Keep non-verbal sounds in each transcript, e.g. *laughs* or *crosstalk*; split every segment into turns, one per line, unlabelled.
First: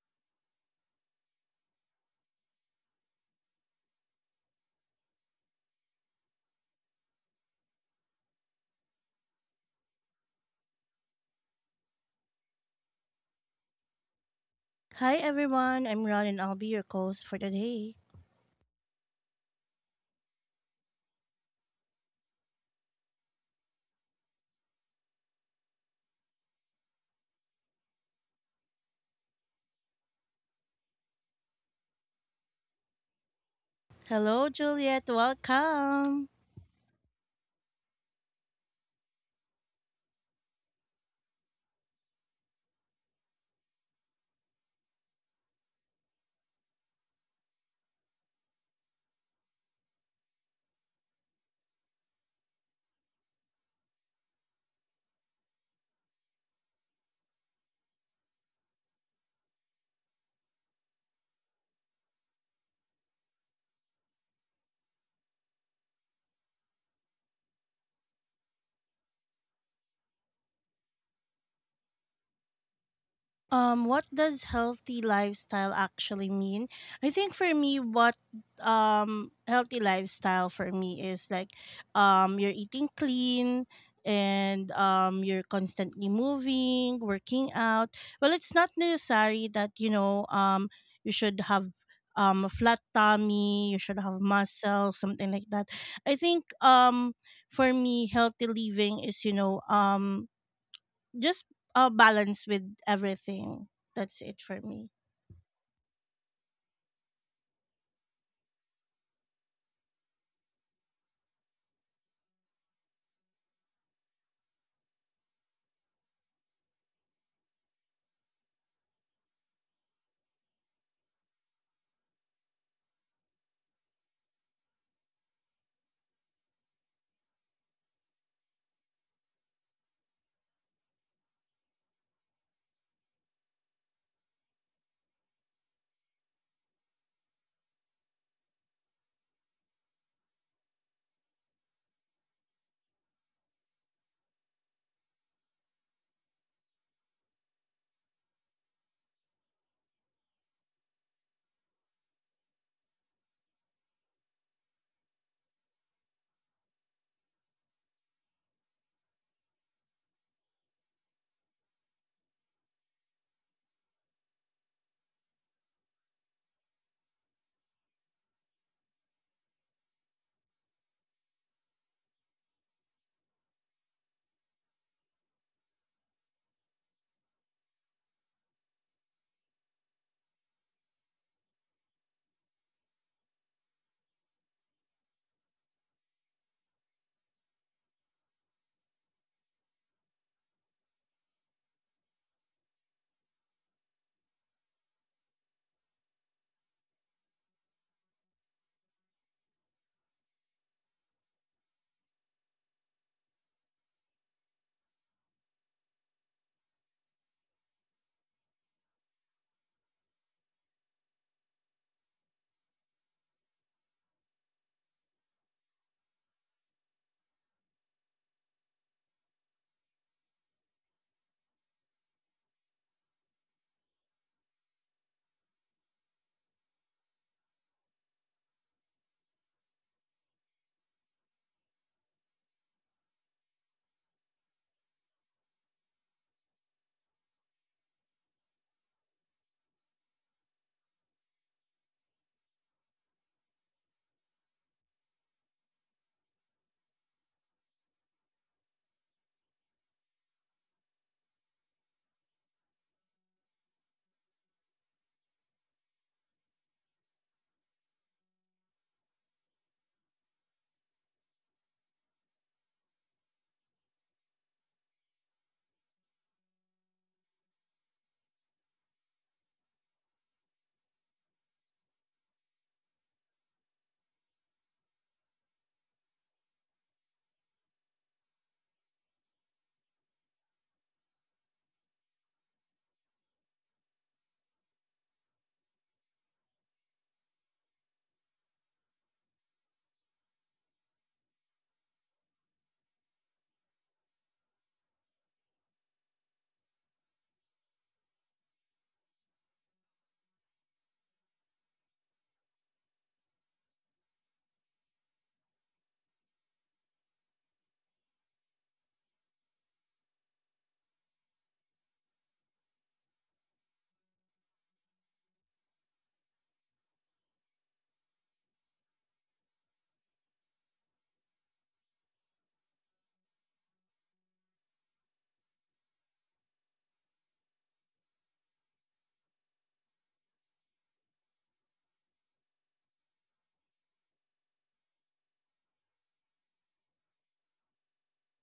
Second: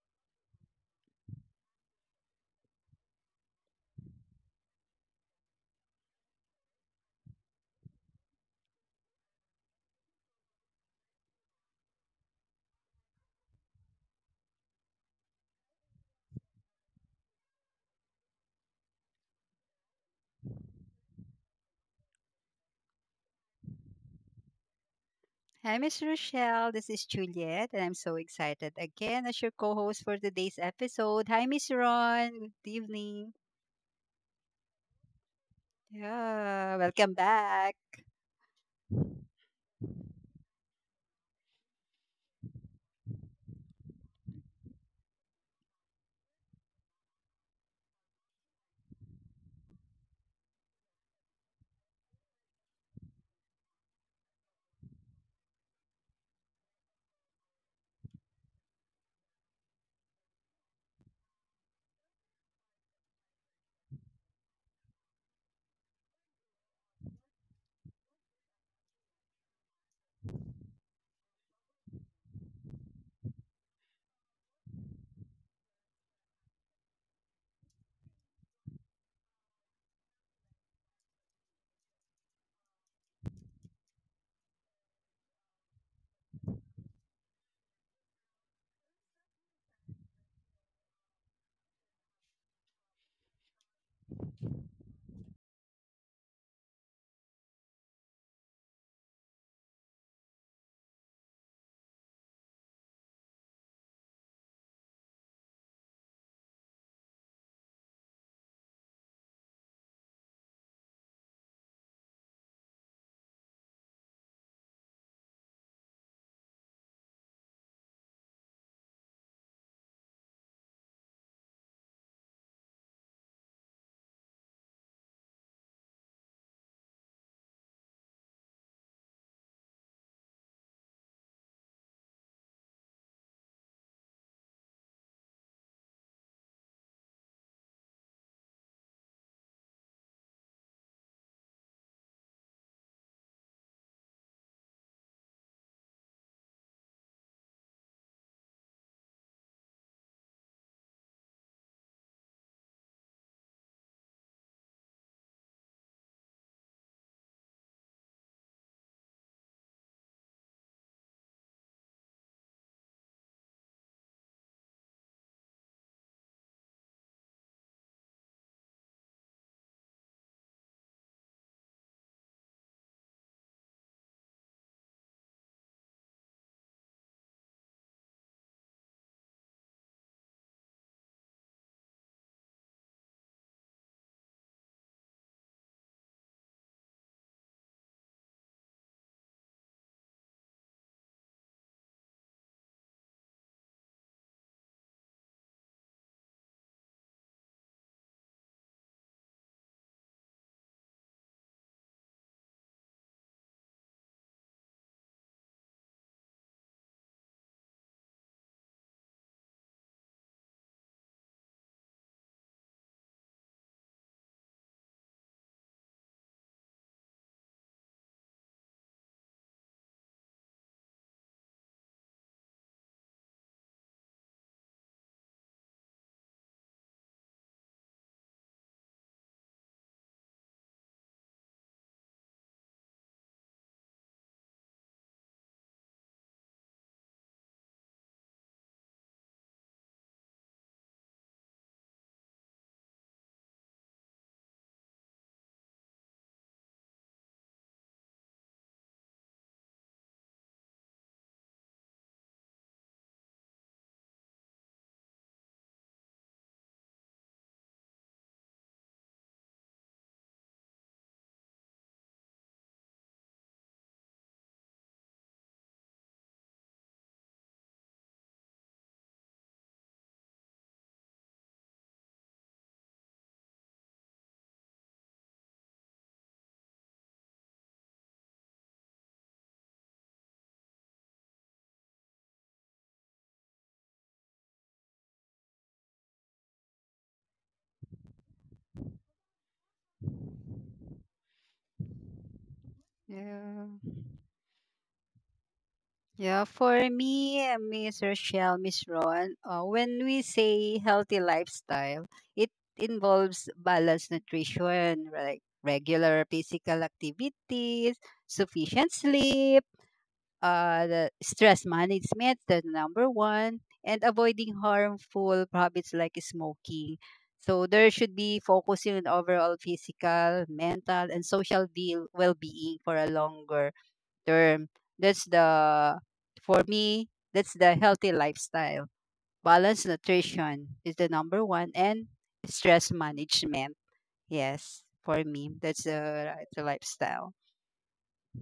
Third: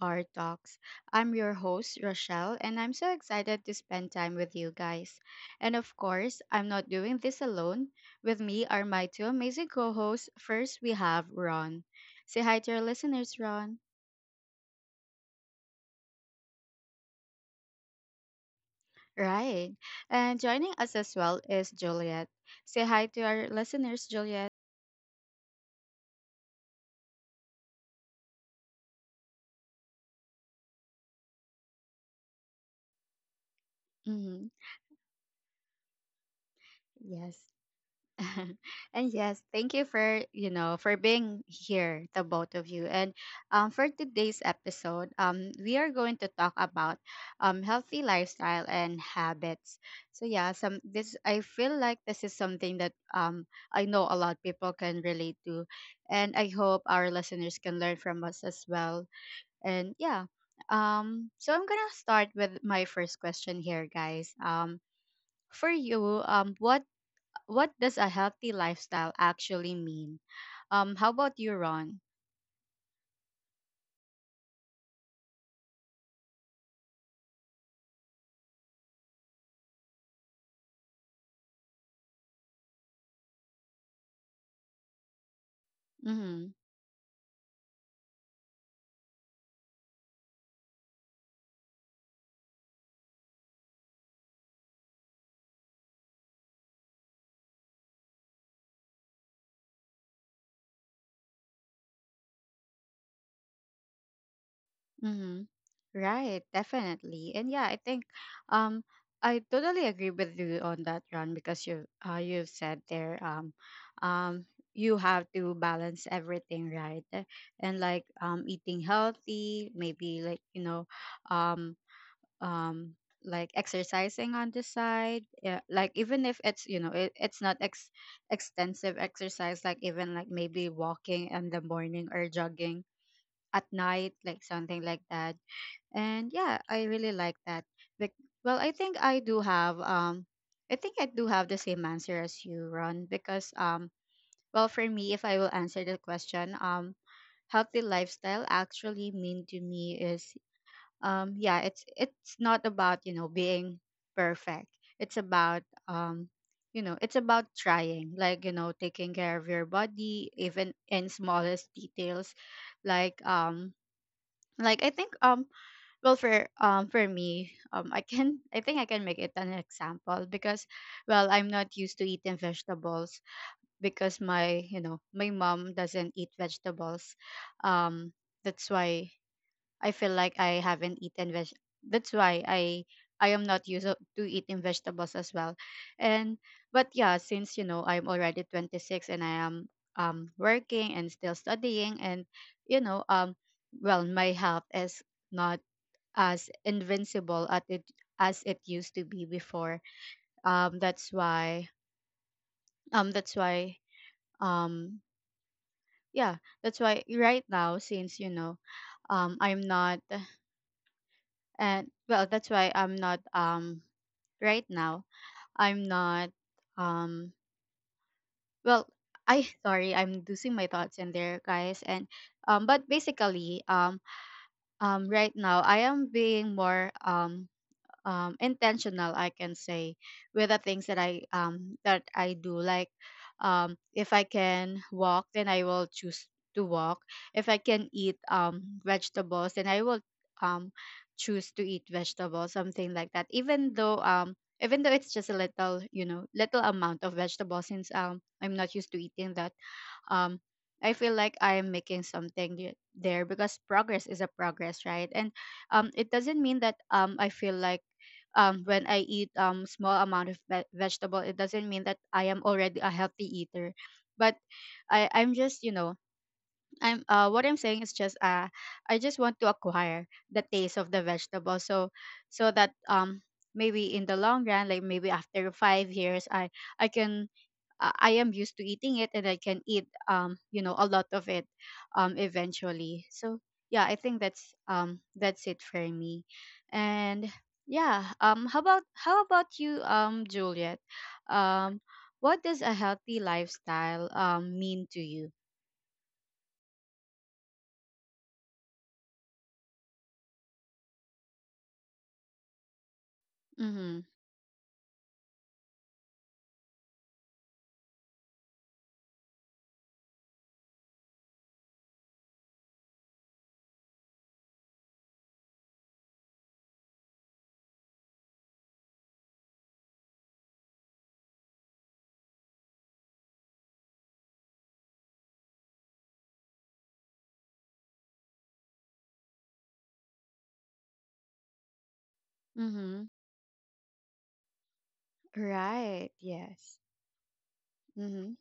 our talks. I'm your host, Rochelle, and I'm so excited to spend time with you guys. And of course, I'm not doing this alone. With me are my two amazing co hosts. First, we have Ron. Say hi to your listeners, Ron.
Hi everyone, I'm Ron and I'll be your host for today.
Right. And joining us as well is Juliet. Say hi to our listeners, Juliet.
Hi, Miss Rochelle. This is Juliet, and I'm so excited again as your co-host for today's episode. Hi, Miss Ron. Good evening.
Hmm.
Hello Juliet, welcome!
Yeah, welcome
Yes.
back.
*laughs* and yes, thank you for for being here, the both of you. And for today's episode, we are going to talk about healthy lifestyle and habits. So yeah, some this I feel like this is something that I know a lot of people can relate to, and I hope our listeners can learn from us as well. And yeah, so I'm gonna start with my first question here, guys. For you, what does a healthy lifestyle actually mean? How about you, Ron?
What does healthy lifestyle actually mean? I think for me, what healthy lifestyle for me is like you're eating clean and you're constantly
Mm-hmm.
moving, working out. Well, it's not necessary that you should have a flat tummy, you should have muscles, something like that. I think for me, healthy living is just balance with everything. That's it for me.
Mm-hmm. Right, definitely. And yeah, I think um I totally agree with you on that, Ron, because you've said there um you have to balance everything, right? And like eating healthy, maybe like, um um like exercising on the side, yeah, like even if it's you know it, it's not extensive exercise, like even like maybe walking in the morning or jogging at night, like something like that. And yeah, I really like that. Well, I think I do have I think I do have the same answer as you, Ron, because well, for me, if I will answer the question, healthy lifestyle actually mean to me is yeah, it's not about being perfect. It's about you know, it's about trying, like taking care of your body even in smallest details, like um like I think well, for me, I can, I think I can make it an example because, well, I'm not used to eating vegetables because my you know my mom doesn't eat vegetables. um that's why I feel like I haven't eaten veg. That's why I am not used up to eating vegetables as well. And but yeah, since I'm already 26 and I am working and still studying, and you know um well, my health is not as invincible at it as it used to be before. Um that's why that's why um yeah, that's why right now, since I'm not, and well, that's why I'm not right now I'm not um well, I *laughs* sorry, I'm losing my thoughts in there, guys. And but basically, right now I am being more intentional, I can say, with the things that I that I do, like if I can walk, then I will choose to walk. If I can eat vegetables, then I will, um, choose to eat vegetables, something like that. Even though even though it's just a little, little amount of vegetables, since I'm not used to eating that. um I feel like I am making something there, because progress is a progress, right? And it doesn't mean that, I feel like, when I eat small amount of vegetable, it doesn't mean that I am already a healthy eater. But I'm just, you know I'm what I'm saying is just, I just want to acquire the taste of the vegetable, so so that maybe in the long run, like maybe after 5 years, I can, I am used to eating it and I can eat a lot of it eventually. So yeah, I think that's it for me. And yeah, how about you, Juliet? Um what does a healthy
Yeah,
lifestyle mean to you?
yeah. For me, Miss Rochelle, Miss Ron. When we say healthy lifestyle, it involves
Mhm.
balanced nutrition, like regular physical activities, sufficient sleep, the stress management, the number one, and avoiding harmful habits like smoking. So there should be focusing on overall physical, mental, and social deal well-being for a longer term. That's the For me, that's the healthy lifestyle. Balanced nutrition is the number one, and stress
Mhm.
management. Yes, for me, that's
Right.
the
Yes.
lifestyle.
Mhm.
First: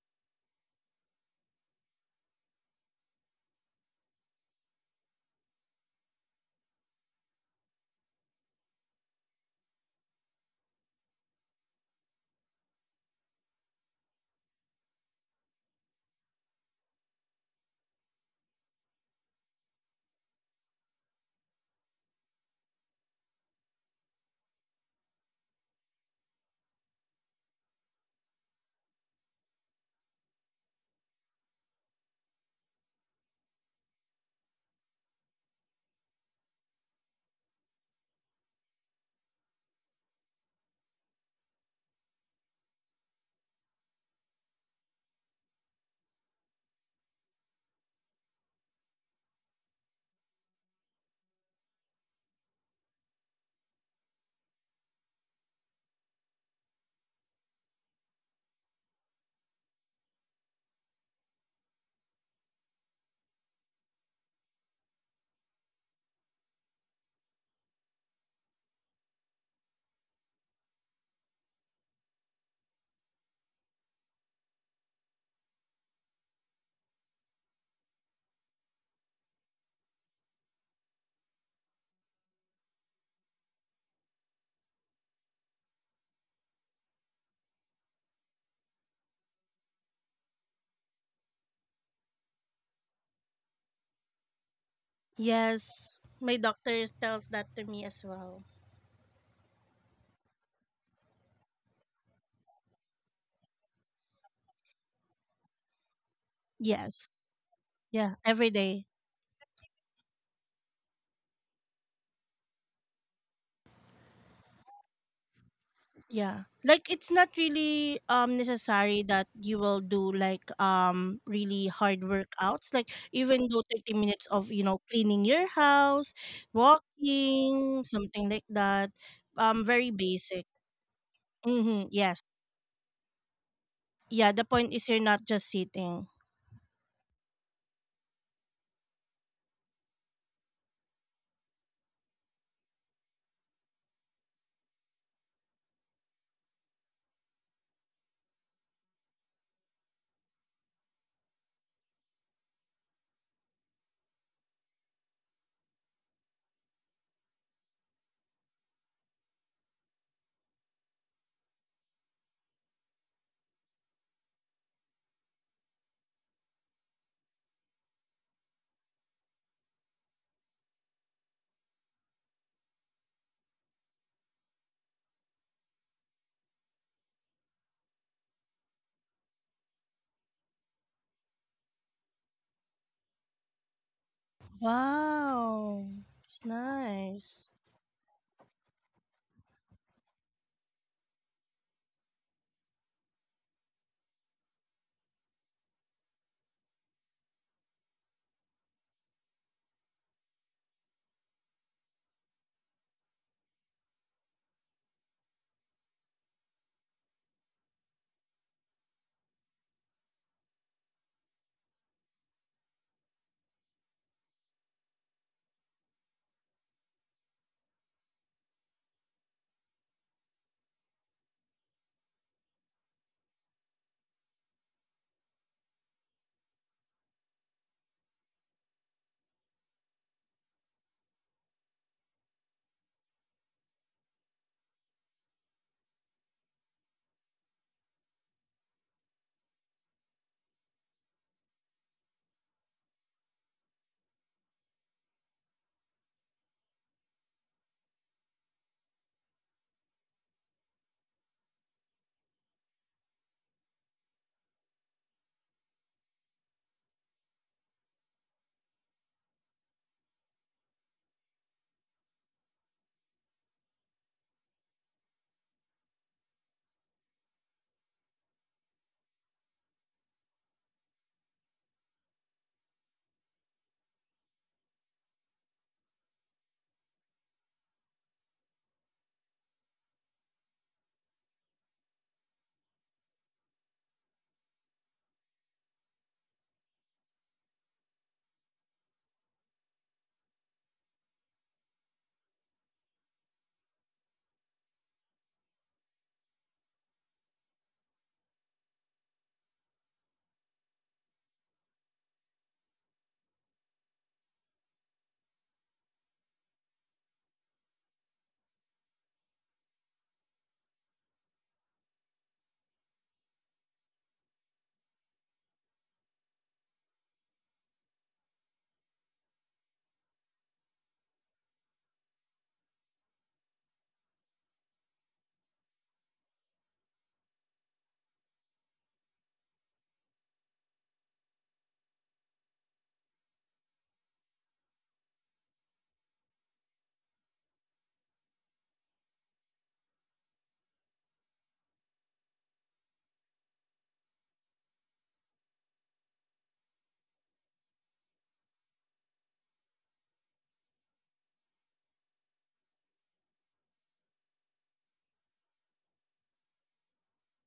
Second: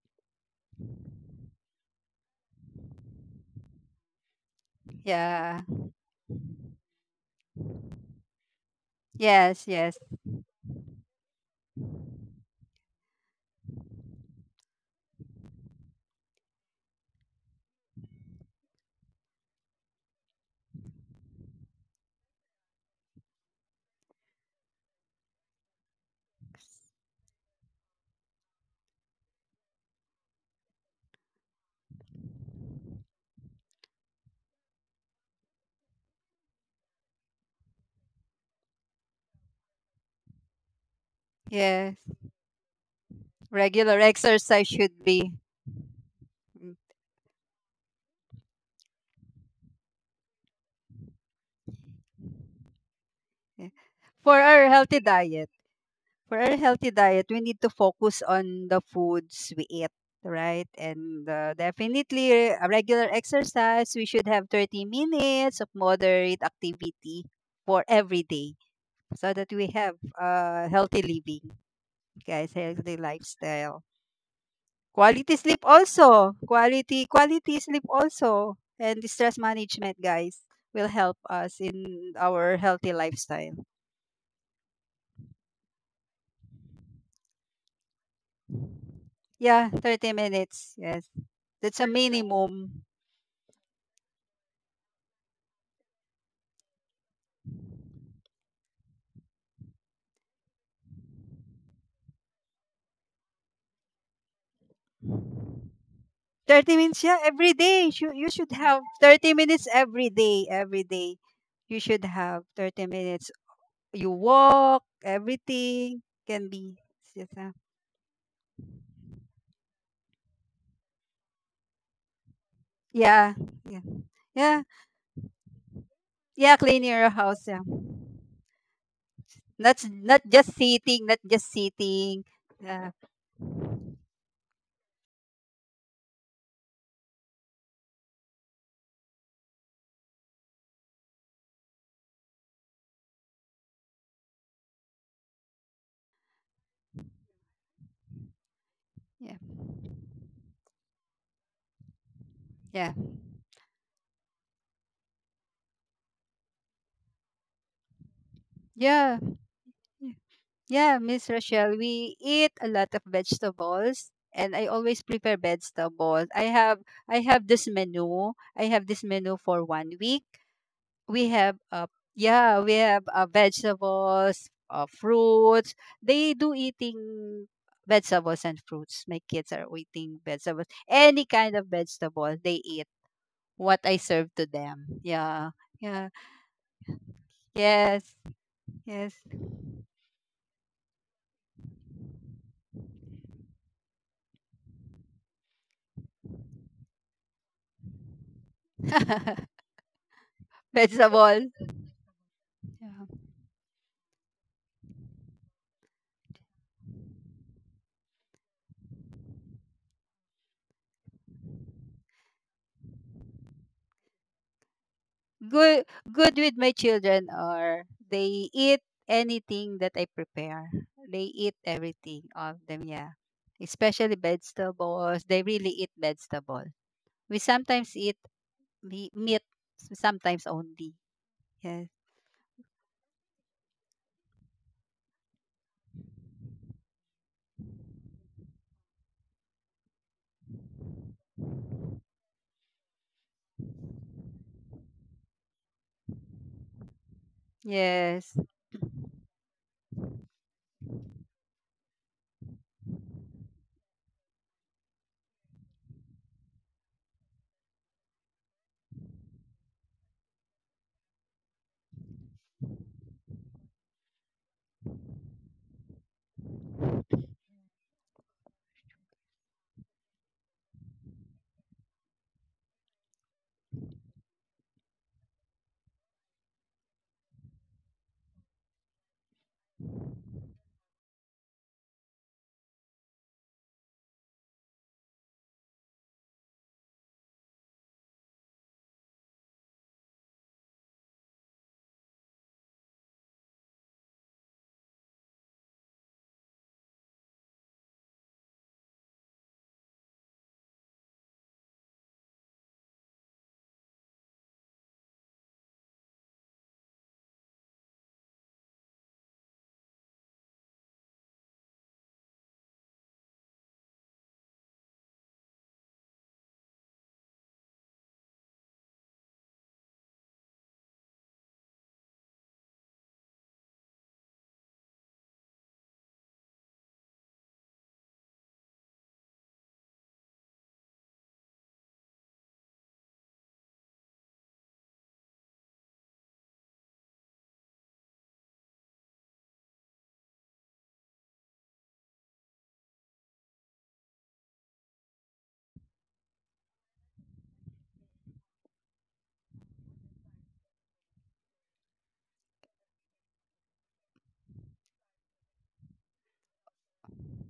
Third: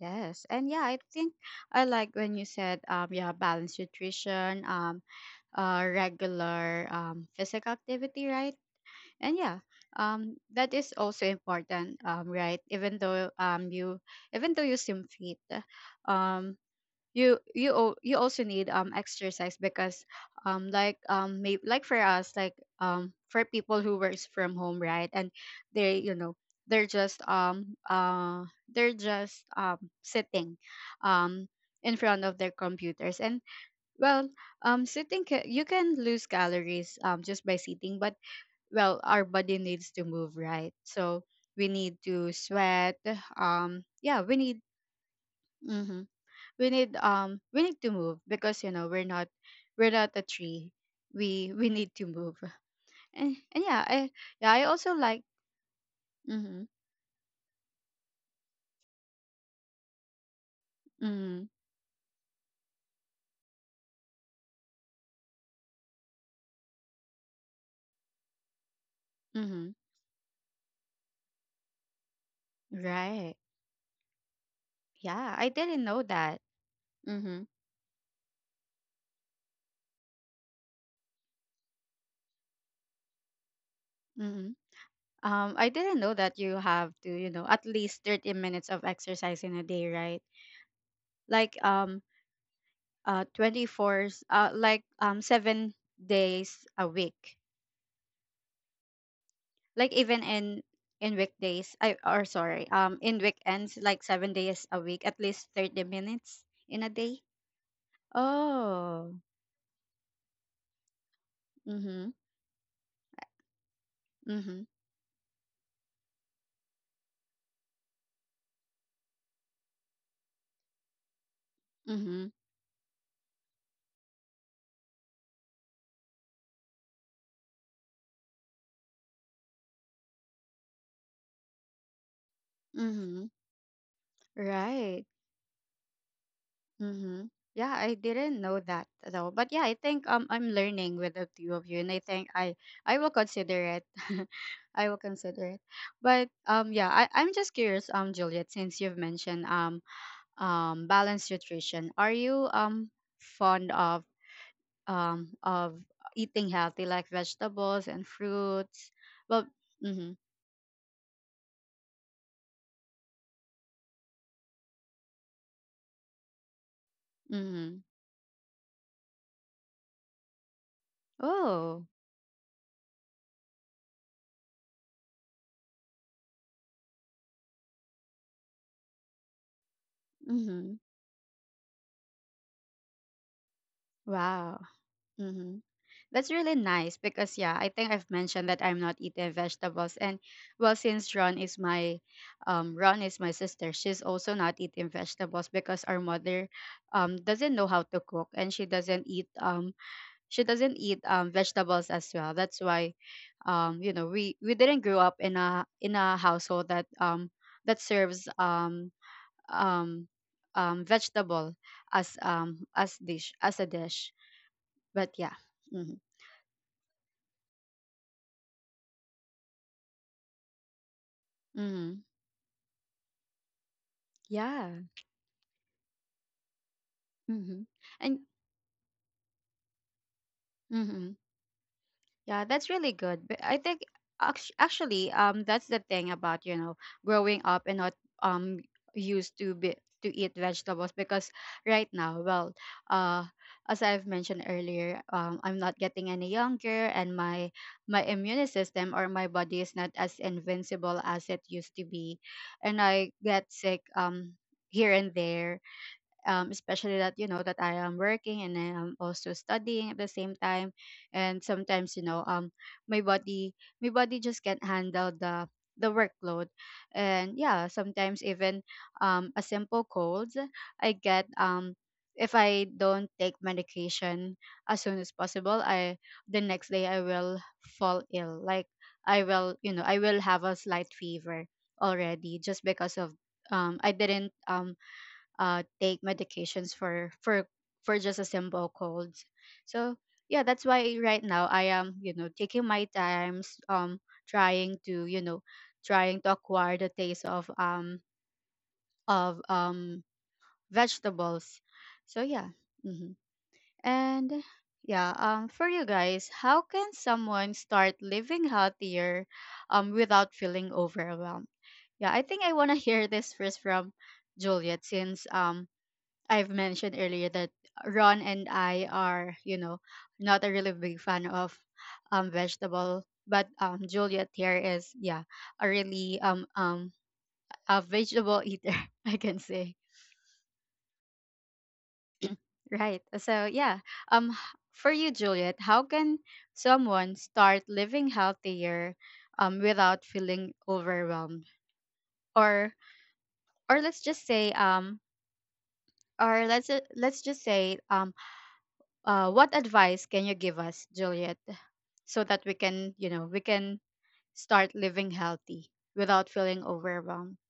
Yes. And yeah, I think I like when you said, yeah, balanced nutrition,
Yeah.
regular physical activity, right? And yeah,
Yes. Yes.
that is also important, right? Even though you even though you swim fit, um you you also need exercise, because like like for us, like for people who works from home, right? And they you know they're just um uh they're just sitting um in front of their computers, and well, you can lose calories just by sitting. But well, our body needs to move, right? So we need
Yes.
to sweat.
Regular
Yeah, we need.
exercise should be.
Hmm. We
Mm,
need, we need to move, because we're not, we're not a tree, we need to move. And
yeah.
yeah, I.
For
Yeah, I
our
also
healthy
like.
diet. For our
Mm-hmm.
healthy diet, we need to focus on the foods we eat, right? And
Mm-hmm.
definitely, a regular exercise, we should have 30 minutes of moderate activity for every day so that
Mm-hmm.
we have, healthy living, guys, healthy
Right.
lifestyle.
Yeah,
Quality
I
sleep
didn't know
also.
that.
Quality
Mm-hmm.
quality sleep also. And stress management, guys, will help us in our healthy lifestyle.
Mm-hmm. I didn't know that you have to, at least 30 minutes of exercise in a
Yeah,
day,
30
right?
minutes. Yes.
Like
That's a minimum.
24, like 7
Yes, my
days a
doctor tells
week,
that to me as well.
like even in weekdays, I, or sorry, in weekends, like 7 days a week, at least 30 minutes
30
in a
minutes,
Yes.
yeah,
day.
every day. You,
Yeah,
you
every
should have
day.
Oh.
30 minutes every day. Every day. You should
Mhm.
have 30 minutes. You
Mhm.
walk, everything
Yeah.
can be.
Like it's not really necessary that you will do like really hard
Mhm.
workouts, like
Yeah.
even though
Yeah.
30 minutes of, you
Yeah.
know, cleaning your house,
Yeah. Clean your house. Yeah.
walking, something like that. Um,
That's
very
not
basic.
just sitting, not just
Mhm. Yes.
sitting. Uh,
Mhm.
Yeah, the point is you're
Right.
not just sitting.
Mm-hmm. Yeah, I didn't know that though. But yeah, I think I'm learning with the two of you, and I think I will consider it. *laughs* I will consider it. But yeah, I'm just curious, Juliet, since you've
yeah,
mentioned balanced nutrition, are you
yeah,
fond of um of eating healthy, like vegetables and fruits?
yeah, yeah,
Well. Mm-hmm.
yeah, Miss Rochelle. We eat a lot of vegetables, and I always prepare vegetables. I have this
Mm-hmm.
menu. I have this menu for one week. We have,
Oh.
yeah, we have, vegetables, fruits. They do eating vegetables and fruits. My kids are eating vegetables,
Mm-hmm.
any kind of vegetables they eat what I serve to
Wow.
them. Yeah.
Mm-hmm.
Wow,
Yeah.
That's
it's
really nice because
nice.
yeah, I think I've
Yes.
mentioned that I'm not
Yes.
eating vegetables, and well, since Ron is my sister, she's also not eating vegetables because our mother doesn't know how to cook, and
*laughs*
she doesn't eat
Vegetable.
vegetables as well. That's why
Yeah.
you know, we didn't grow up in a household that that serves um vegetable as dish as a dish. But yeah.
Good
Mhm.
good, with my children are, they eat anything that I prepare. They eat
Mhm.
everything, all of them, yeah. Especially
Yeah.
vegetables. They really eat vegetable. We
Mm-hmm.
sometimes eat
And
meat sometimes only.
mm-hmm.
Yes.
Yeah, that's really good. But I think, actually, that's the thing about, growing up and not um used to be to eat vegetables, because right now, well, uh, as I've mentioned earlier, I'm not getting any younger, and my
Yes.
immune system or my body is not as invincible as it used to be, and I get sick, here and there, especially that, that I am working and I am also studying at the same time. And sometimes, my body, my body just can't handle the workload. And yeah, sometimes even a simple cold I get, if I don't take medication as soon as possible, I the next day I will fall ill, like I will, I will have a slight fever already, just because of, I didn't take medications for just a simple cold. So yeah, that's why right now I am, taking my times, trying to, trying to acquire the taste of of um vegetables. So yeah. Hmm. And yeah, for you guys, how can someone start living healthier, without feeling overwhelmed? Yeah, I think I wanna *laughs* hear this first from Juliet, since I've mentioned earlier that Ron and I are, you know, not a really big fan of vegetable, but Juliet here is, yeah, a really a vegetable eater, *laughs* I can say. Right. So yeah, um h- for you Juliet, how can someone start living healthier without feeling overwhelmed? Or or let's just say um let's just say, um, uh, what advice can you give us, Juliet, so that we can, you know, we can start living healthy without feeling overwhelmed?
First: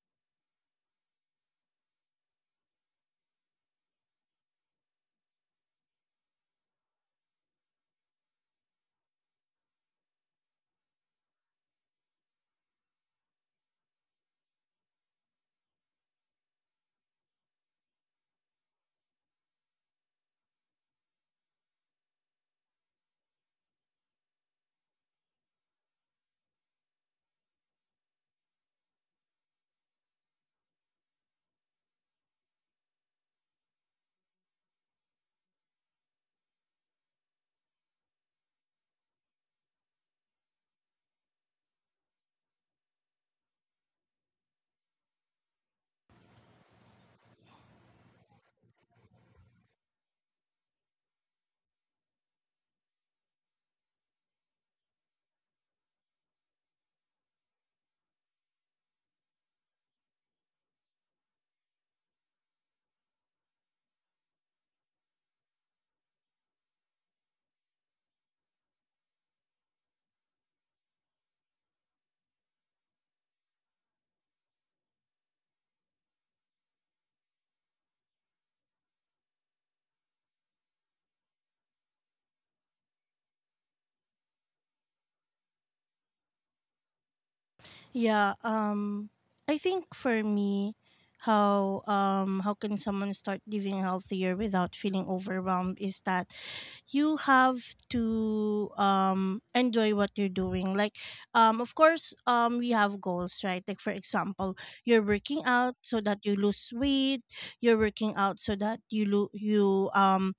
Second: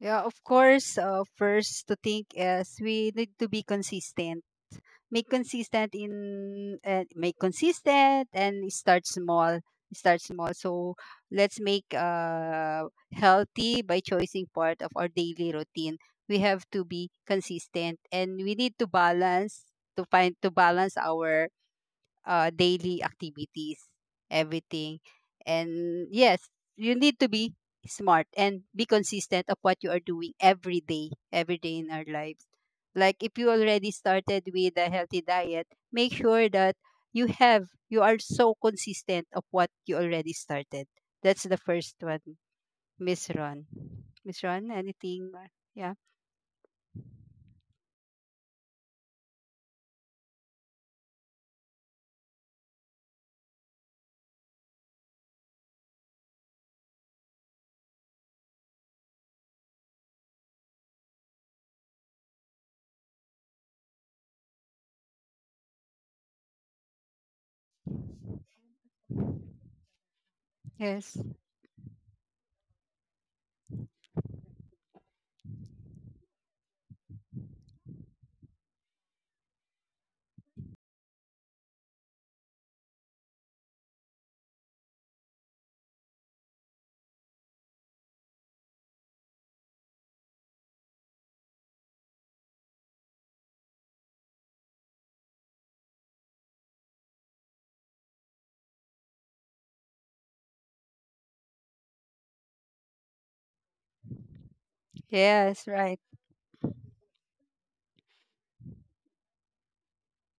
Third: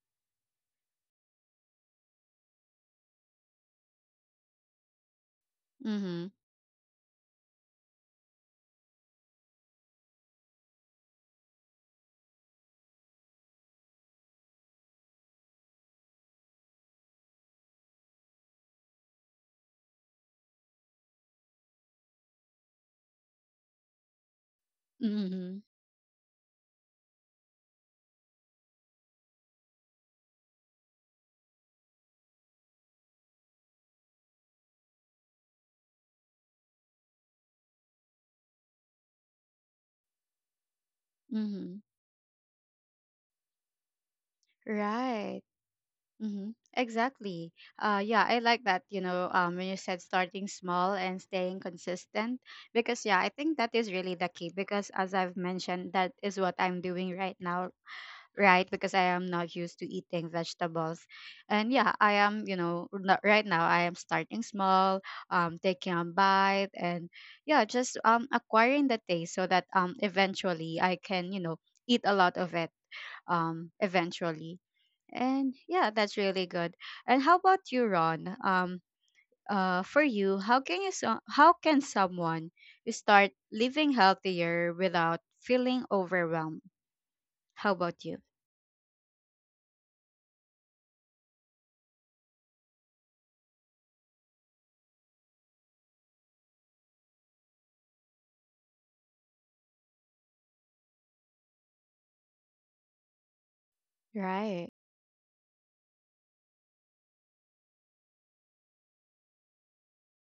Yeah, of course, first to think is we need to be consistent,
Mm-hmm.
make consistent and start small. So let's make healthy by choosing part of our daily routine. We have to be consistent and we need to balance, to balance our, daily activities, everything.
Mm-hmm.
And yes, you need to be smart and be consistent of what you are doing every day in our lives. Like, if you already started with a healthy diet, make sure that, you are so consistent of what you already started. That's the
Mm-hmm.
first one, Miss Ron. Miss Ron, anything?
Right.
Yeah.
Mm-hmm. Exactly. Yeah, I like that. You know, when you said starting small and staying consistent, because yeah, I think that is really the key. Because as I've mentioned, that is what I'm doing right now, right? Because I am not used to eating vegetables. And yeah, I am, you know, not, right now I am starting small, taking a bite, and yeah, just, um, acquiring the taste, so that, um, eventually I
Yes.
can, you know, eat a lot of it, um, eventually. And yeah, that's really good. And how about you, Ron? For you, how can how can someone start living healthier without feeling overwhelmed? How about you?
Yeah, I think for me how can someone start living healthier without feeling overwhelmed is that you have to enjoy what you're doing. Like, of course we have goals, right? Like for example,
Right.
you're working
Yes.
out so
Right.
that you lose weight, you're working out so that you lo- you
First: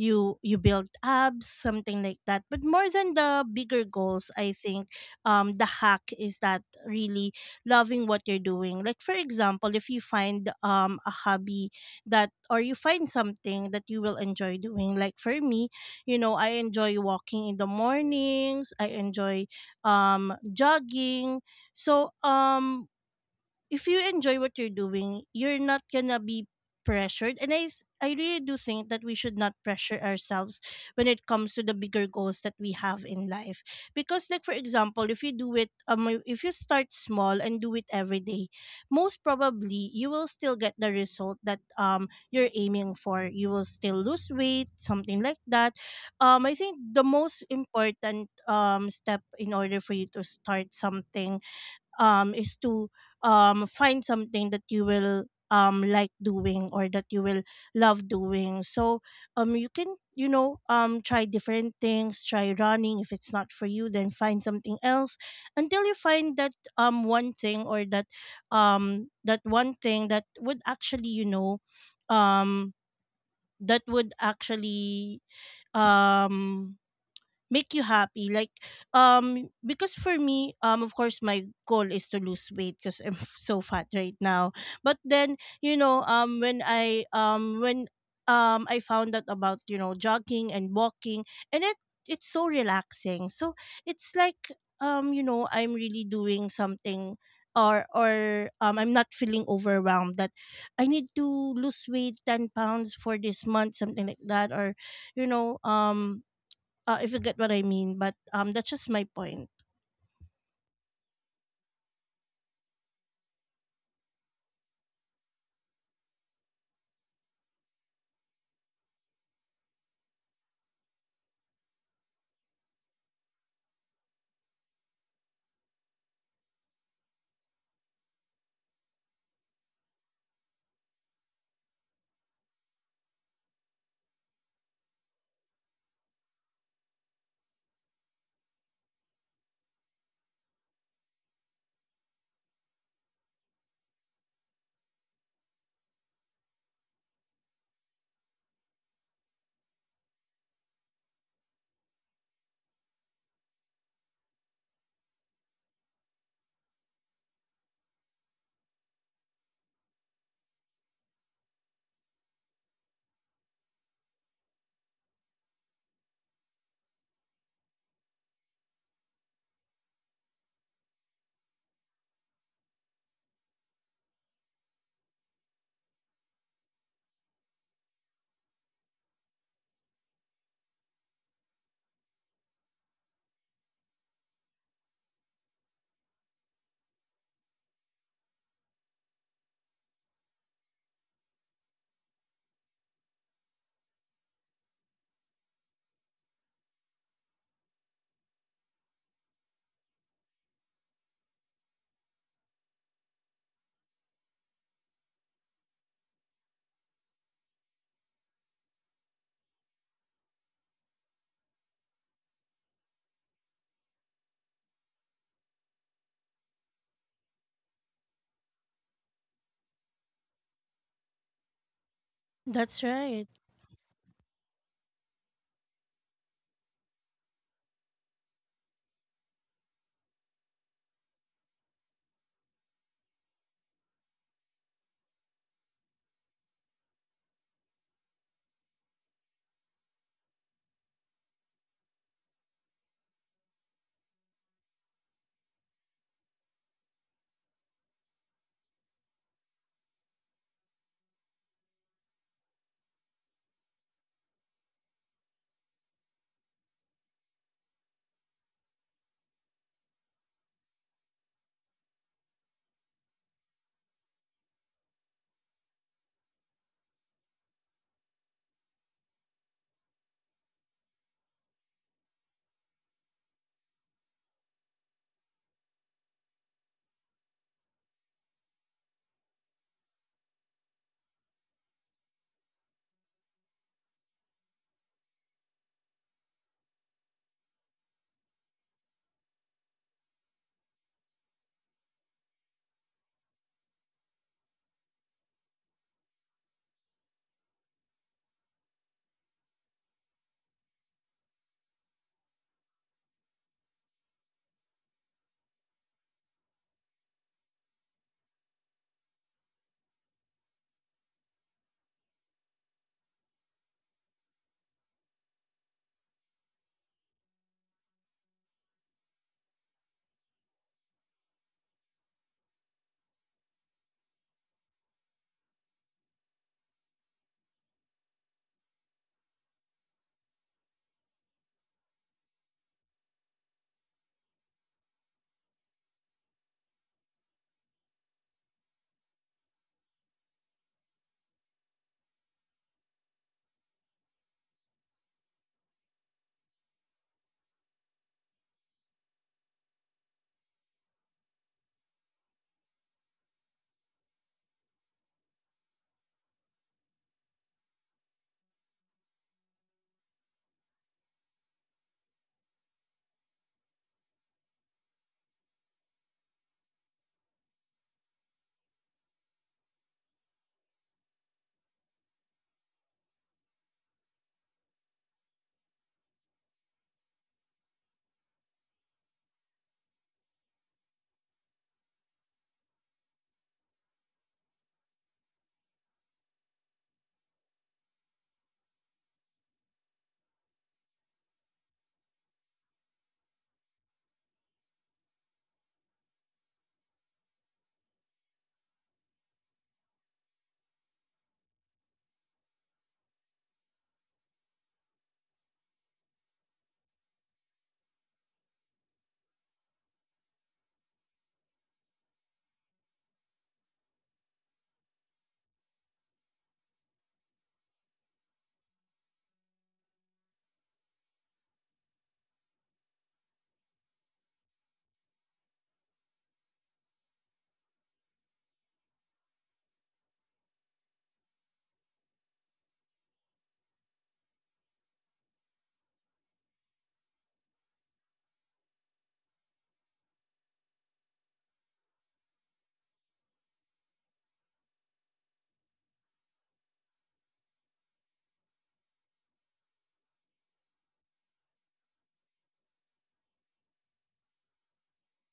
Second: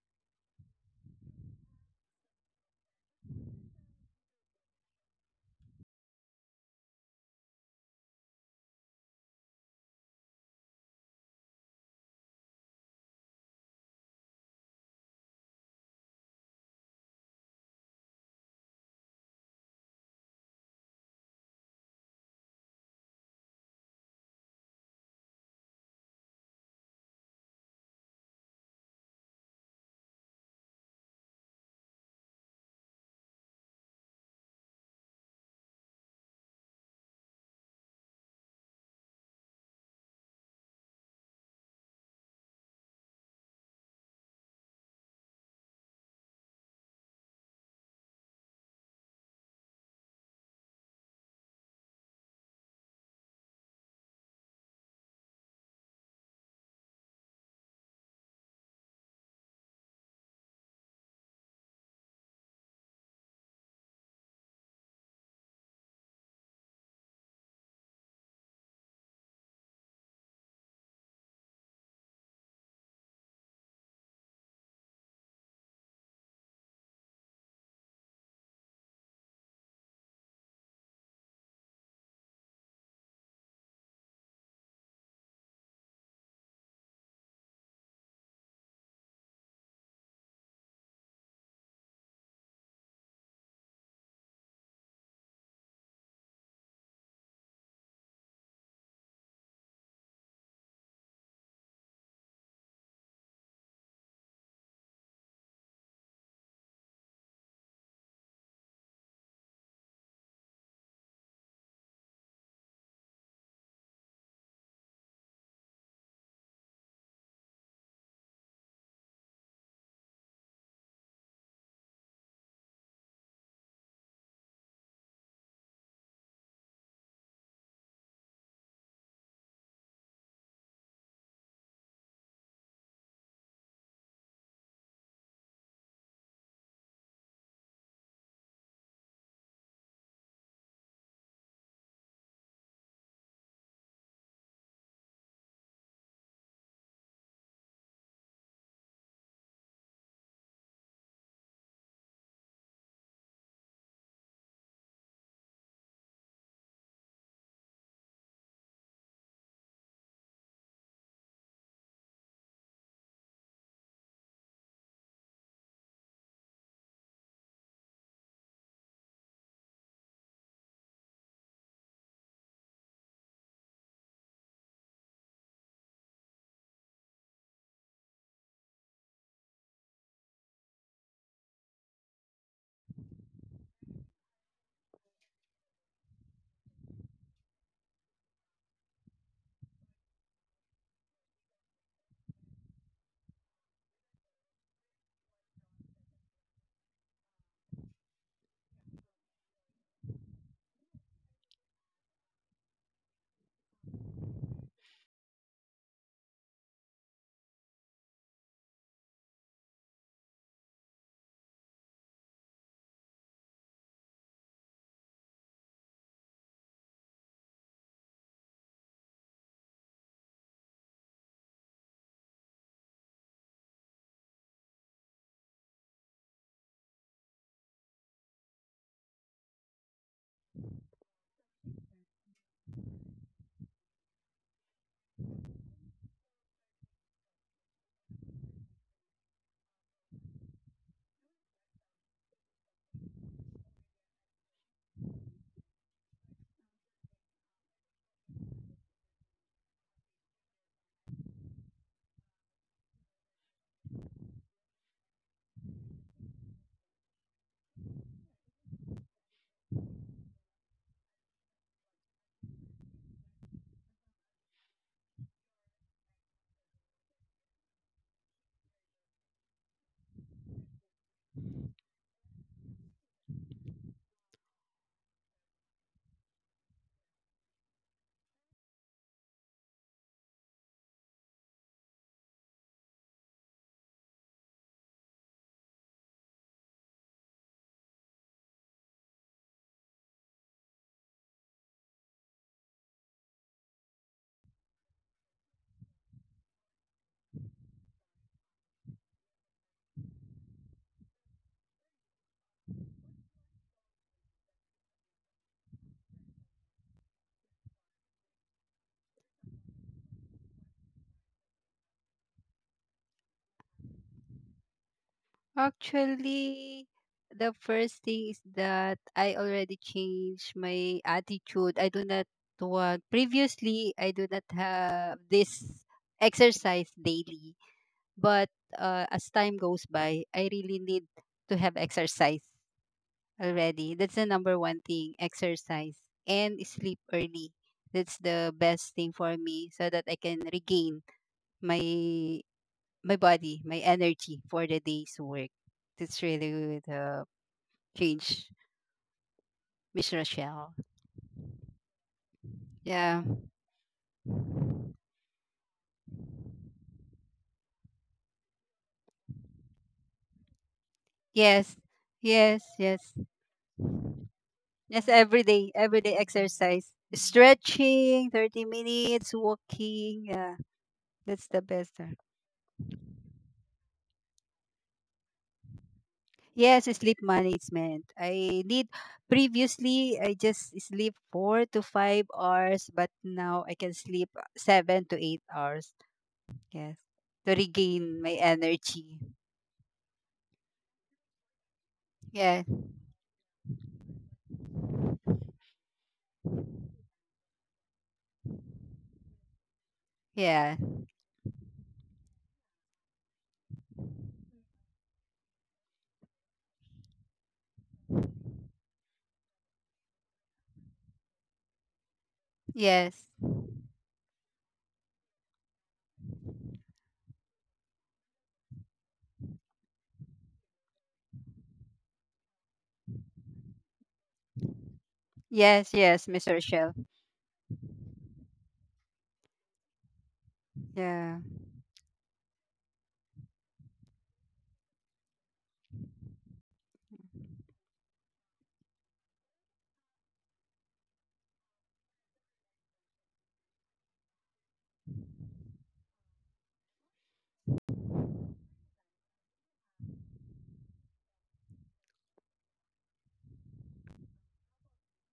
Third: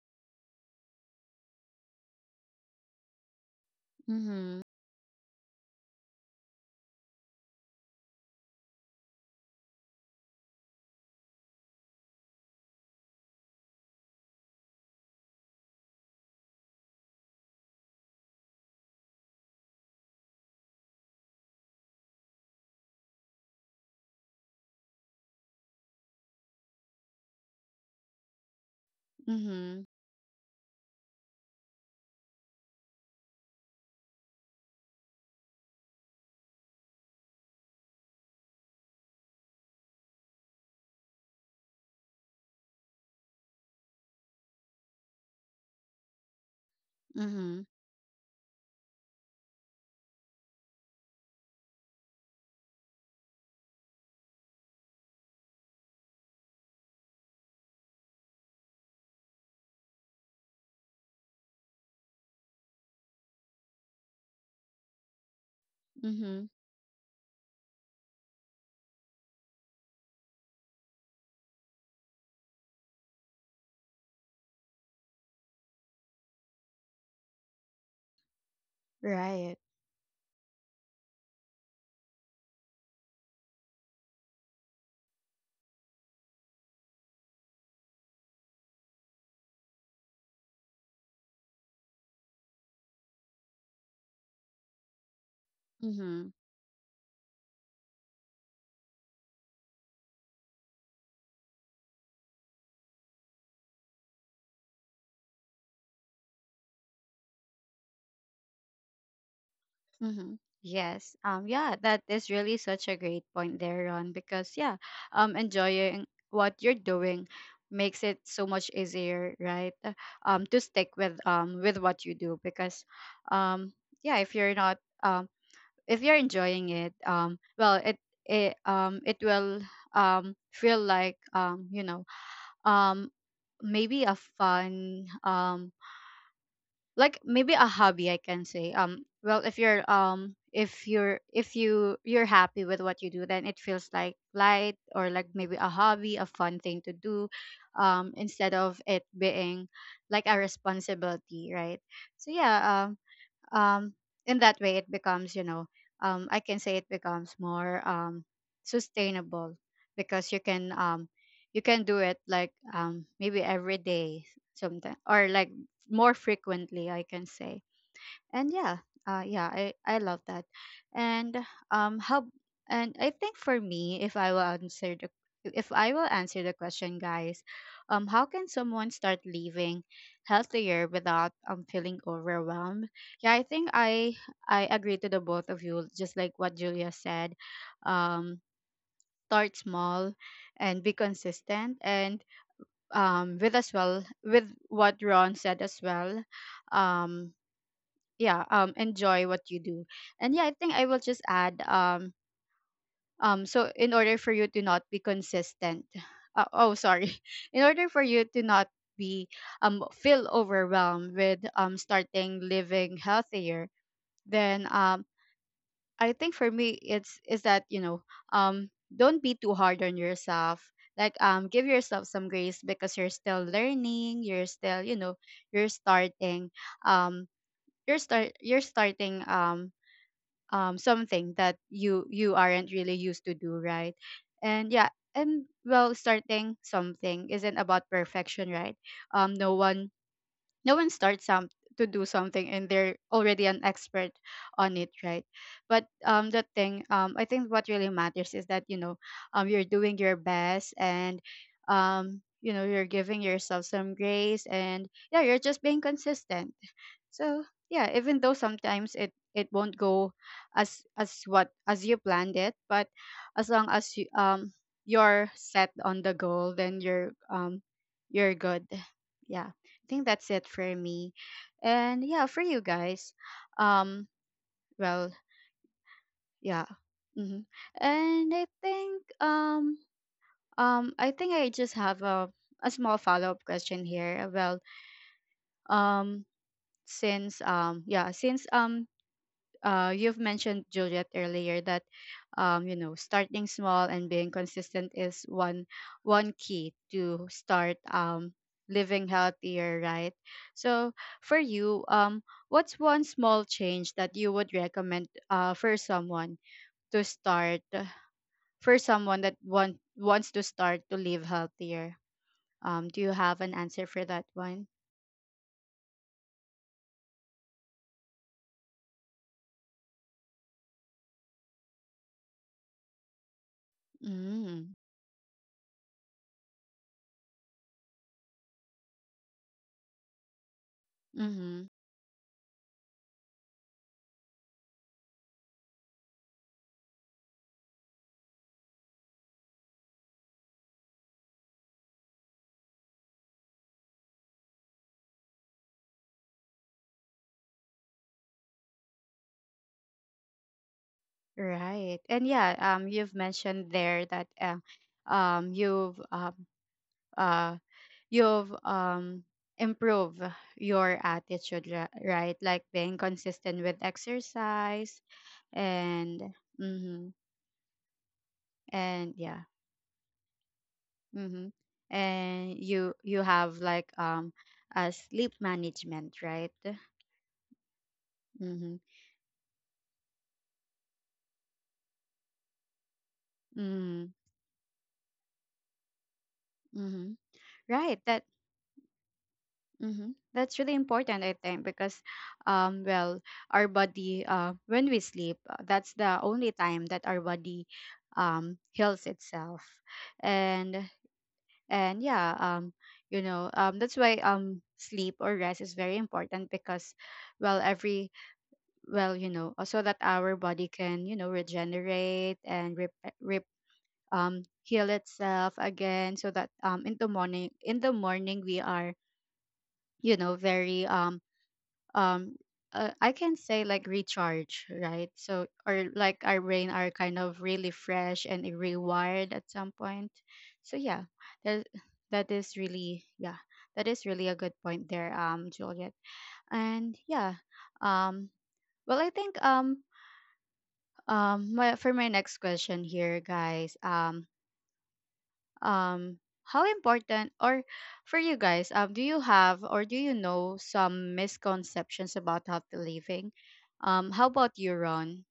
you you build abs, something like that. But more than the bigger goals, I
Mm-hmm.
think the hack is that really loving what you're doing. Like for example, if you find a hobby that, or you find something that you will enjoy doing. Like for me, you know, I enjoy walking in the mornings, I enjoy jogging. So if you enjoy what you're doing, you're not gonna be pressured. And I really do think that we should not
Mhm.
pressure ourselves when it comes to the bigger goals that we have in life. Because like for example, if you start small and do it every day, most probably you will still get the result that you're aiming for. You will still lose weight, something like that. Um, I think the most
Mhm.
important step in order for you to start something is to find something that you will like doing, or that you will love doing. So you can, you know, try different things, try running. If it's not for you, then find something else until you find
Mhm.
that one thing, or that that one thing that would actually, you know, um that would actually um make you happy.
Right.
Because for me, of course my goal is to lose weight because I'm *laughs* so fat right now. But then, you know, when I when I found out about, you know, jogging and walking, and it, it's so relaxing. So it's like, you know, I'm really
Mhm.
doing something, or I'm not feeling overwhelmed that I need to lose weight 10 pounds for this month, something like that, or you know um if you get what I mean. But that's just my point.
Mhm. Yes. Um, yeah, that is really such a great point there, Ron, because yeah, enjoying what you're doing makes it so much easier, right? To stick with what you do because um yeah, if you're not um if you're enjoying it, well it will feel like um maybe a fun like maybe a hobby I can say. Well, if you're if you're if you you're happy with what you do, then it feels like light or like maybe a hobby, a fun thing to do instead of it being like a responsibility, right? So yeah, um in that way it becomes, you know, I can say it becomes more sustainable because you can do it like maybe every day sometimes, or like more frequently, I can say. And yeah, yeah, I love that. And how and I think for me, if I will answer the if I will answer the question guys, how can someone start living healthier without feeling overwhelmed? Yeah, I think I agree to the both of you. Just like what Julia said, um start small and be consistent, and with, as well, with what Ron said as well. um yeah, enjoy what you do. And yeah, I think I will just add, so in order for you to not be consistent, oh, sorry, *laughs* in order for you to not be feel overwhelmed with starting living healthier, then I think for me it's is that, you know, um don't be too hard on yourself. Like, give yourself some grace
That's
because you're
right.
still learning, you're still, you know, you're starting, um you're start you're starting something that you aren't really used to do, right? And yeah, and well, starting something isn't about perfection, right? No one, no one starts some to do something and they're already an expert on it, right? But the thing, I think what really matters is that, you know, you're doing your best, and you know, you're giving yourself some grace, and yeah, you're just being consistent. So yeah, even though sometimes it it won't go as what as you planned it, but as long as you you're set on the goal, then you're good. Yeah, I think that's it for me, and yeah, for you guys, um, well, yeah, mm-hmm. And I think I think I just have a small follow up question here. Well, um since you've mentioned Juliet earlier that, you know, starting small and being consistent is one one key to start, living healthier, right? So for you, what's one small change that you would recommend, for someone to start, for someone that want, wants to start to live healthier? Do you have an answer for that one?
Actually, the first thing is that I already changed my attitude. I do not want, previously, I do not
Mm.
have this exercise daily. But, as time goes by, I really need to
Mm-hmm.
have exercise already. That's the number one thing, exercise and sleep early. That's the best thing for me so that I can regain my my body, my energy for the day's work. That's really the change, Miss Rochelle.
Right. And yeah, you've
Yeah.
mentioned there that um, you've um, uh, you've improved your attitude,
Yes.
ri- right?
Yes.
Like being
Yes.
consistent with exercise,
Yes. Every day. Every day
and
exercise.
mm-hmm,
Stretching, 30
and
minutes,
yeah,
walking. Yeah. That's
mm-hmm.
the best.
And you have like a sleep management, right?
Yes, sleep management. I
Mm-hmm.
need, previously I just sleep 4 to 5 hours, but now I can
Mm-hmm.
sleep 7 to 8 hours. Yes.
Mm-hmm.
To
Right.
regain
That,
my energy.
mm-hmm, that's really important, I think, because,
Yeah.
well, our body, when we sleep, that's the only time that our body, heals itself,
Yeah.
and and yeah, that's why sleep or rest is very important because, well, every, well, you know, so that our body can, you know, regenerate and rep,
Yes.
rep heal itself again, so that in the morning we are, you know, very um I can say, like, recharge, right? So, or
Yes,
like
yes,
our
Miss
brain are
Rochelle.
kind of really fresh and rewired at some point. So yeah,
Yeah.
that that is really, yeah, that is really a good point there, Juliet. And yeah, um well, I think my, for my next question here, guys, um how important or, for you guys, do you have, or do you know some misconceptions about healthy living? How about you, Ron?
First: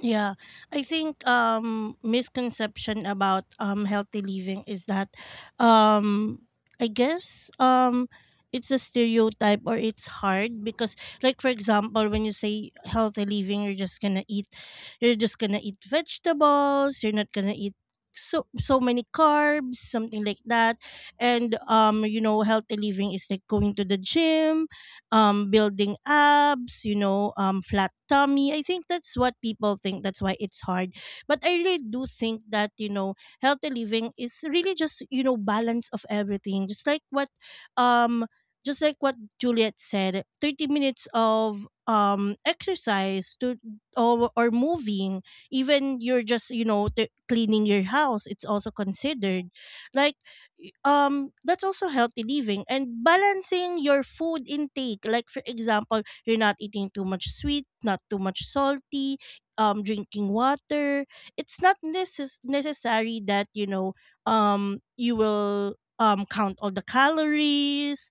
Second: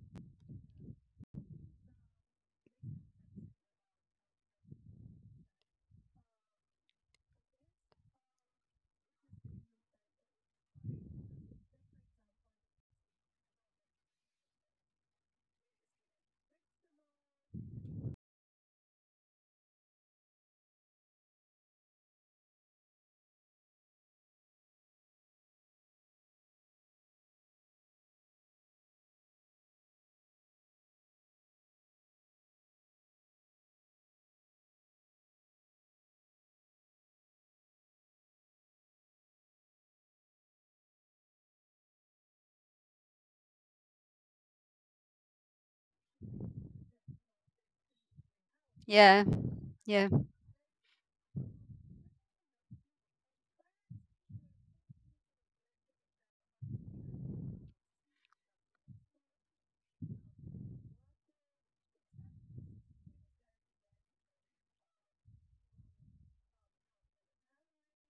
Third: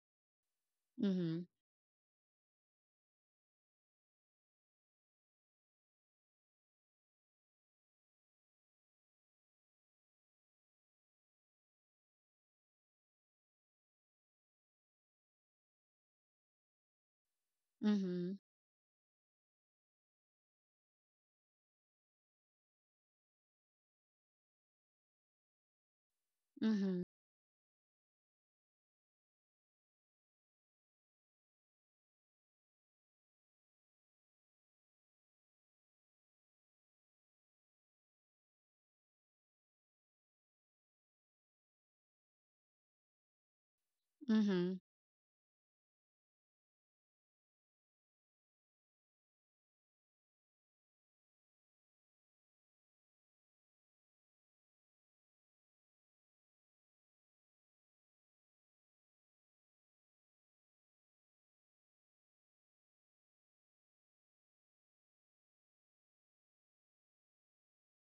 Yeah, I think
Mm-hmm.
misconception about healthy living is that, um I guess, it's a stereotype, or it's hard because, like for example, when you say healthy living, you're just going to eat vegetables, you're not going to eat
Mm-hmm.
so so many carbs, something like that. And, you know, healthy living is like going to the gym, building abs, you
Mm-hmm.
know, flat tummy. I think that's what people think. That's why it's hard. But I really do think that, you know, healthy living is really just, you know, balance of everything. Um just like what Juliet said, 30 minutes of exercise to, or
Mm-hmm.
moving, even you're just, you know, cleaning your house. It's also
Yeah.
considered.
Yeah.
Like, that's also healthy living, and balancing your food intake. Like for example, you're not eating too much sweet, not too much salty, drinking water. It's not necess- necessary that, you know, you will count all the calories,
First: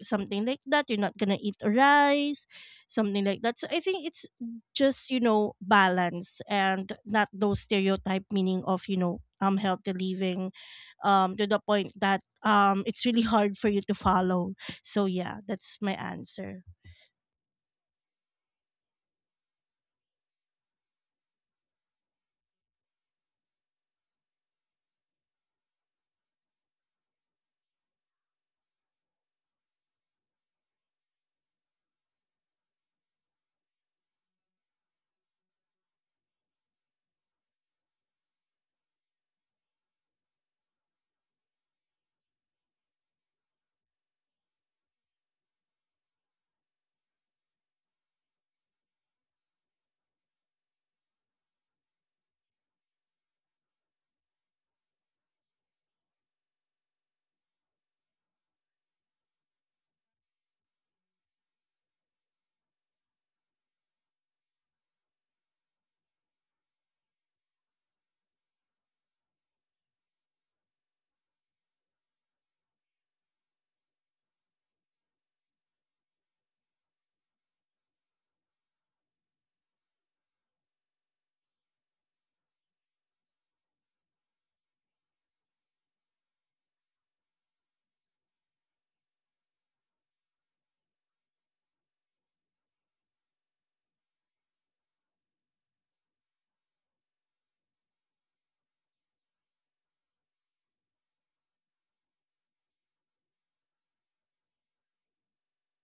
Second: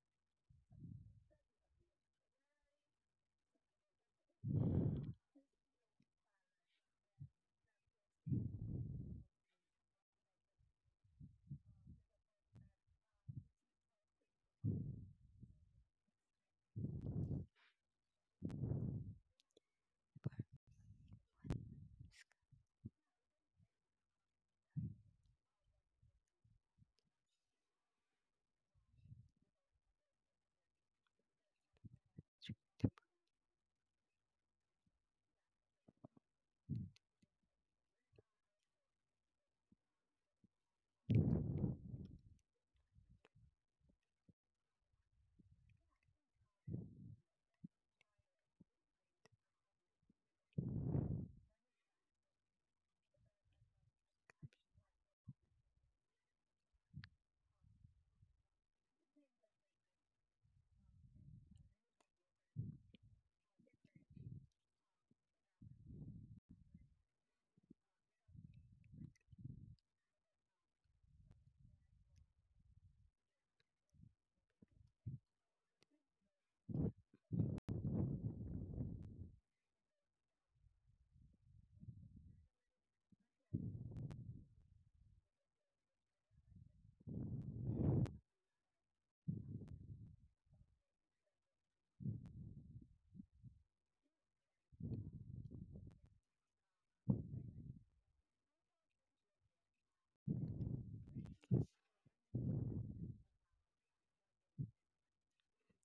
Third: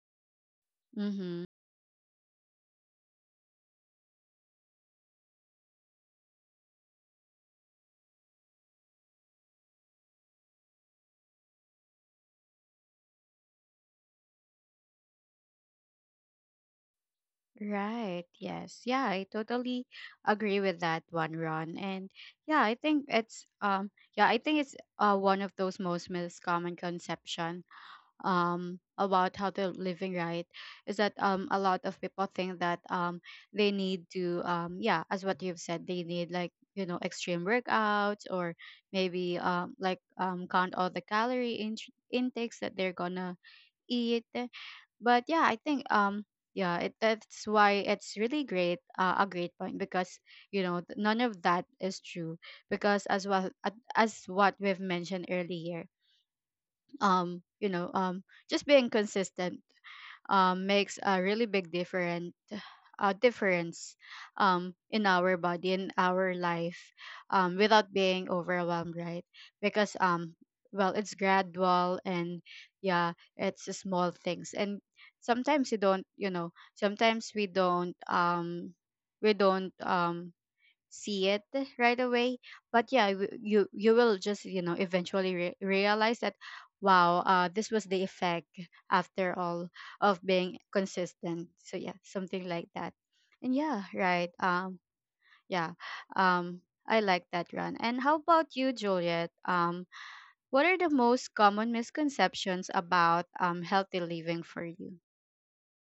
something like that. You're not gonna
Mm-hmm.
eat rice, something like that. So I think it's just, you know, balance, and not those stereotype meaning of, you know, healthy living, to the point that it's really hard for you to follow. So yeah, that's my answer.
Right, yes, yeah, I totally agree with that one, Ron. And yeah, I think it's yeah, I think it's one of those most miscommon conceptions about how they're living, right? Is that a lot of people think that they need to, yeah, as what you've said, they need like, you know, extreme workouts, or maybe count all the calorie in- intakes that they're gonna eat. But yeah, I think yeah, it, that's why it's really great, a great point, because you know th- none of that is true because, as well, as what we've mentioned earlier, um you know um just being consistent makes a really big different, difference, in our body, in our life, without being overwhelmed, right? Because well, it's gradual, and yeah, it's small things, and sometimes you don't, you know, sometimes we don't we don't um see it right away. But yeah, you will just, you know, eventually re- realize that, wow, this was the effect after all of being consistent. So yeah, something like that. And yeah, right, yeah, um I like that, Run. And how about you, Juliet? What are the most common misconceptions about healthy living for you?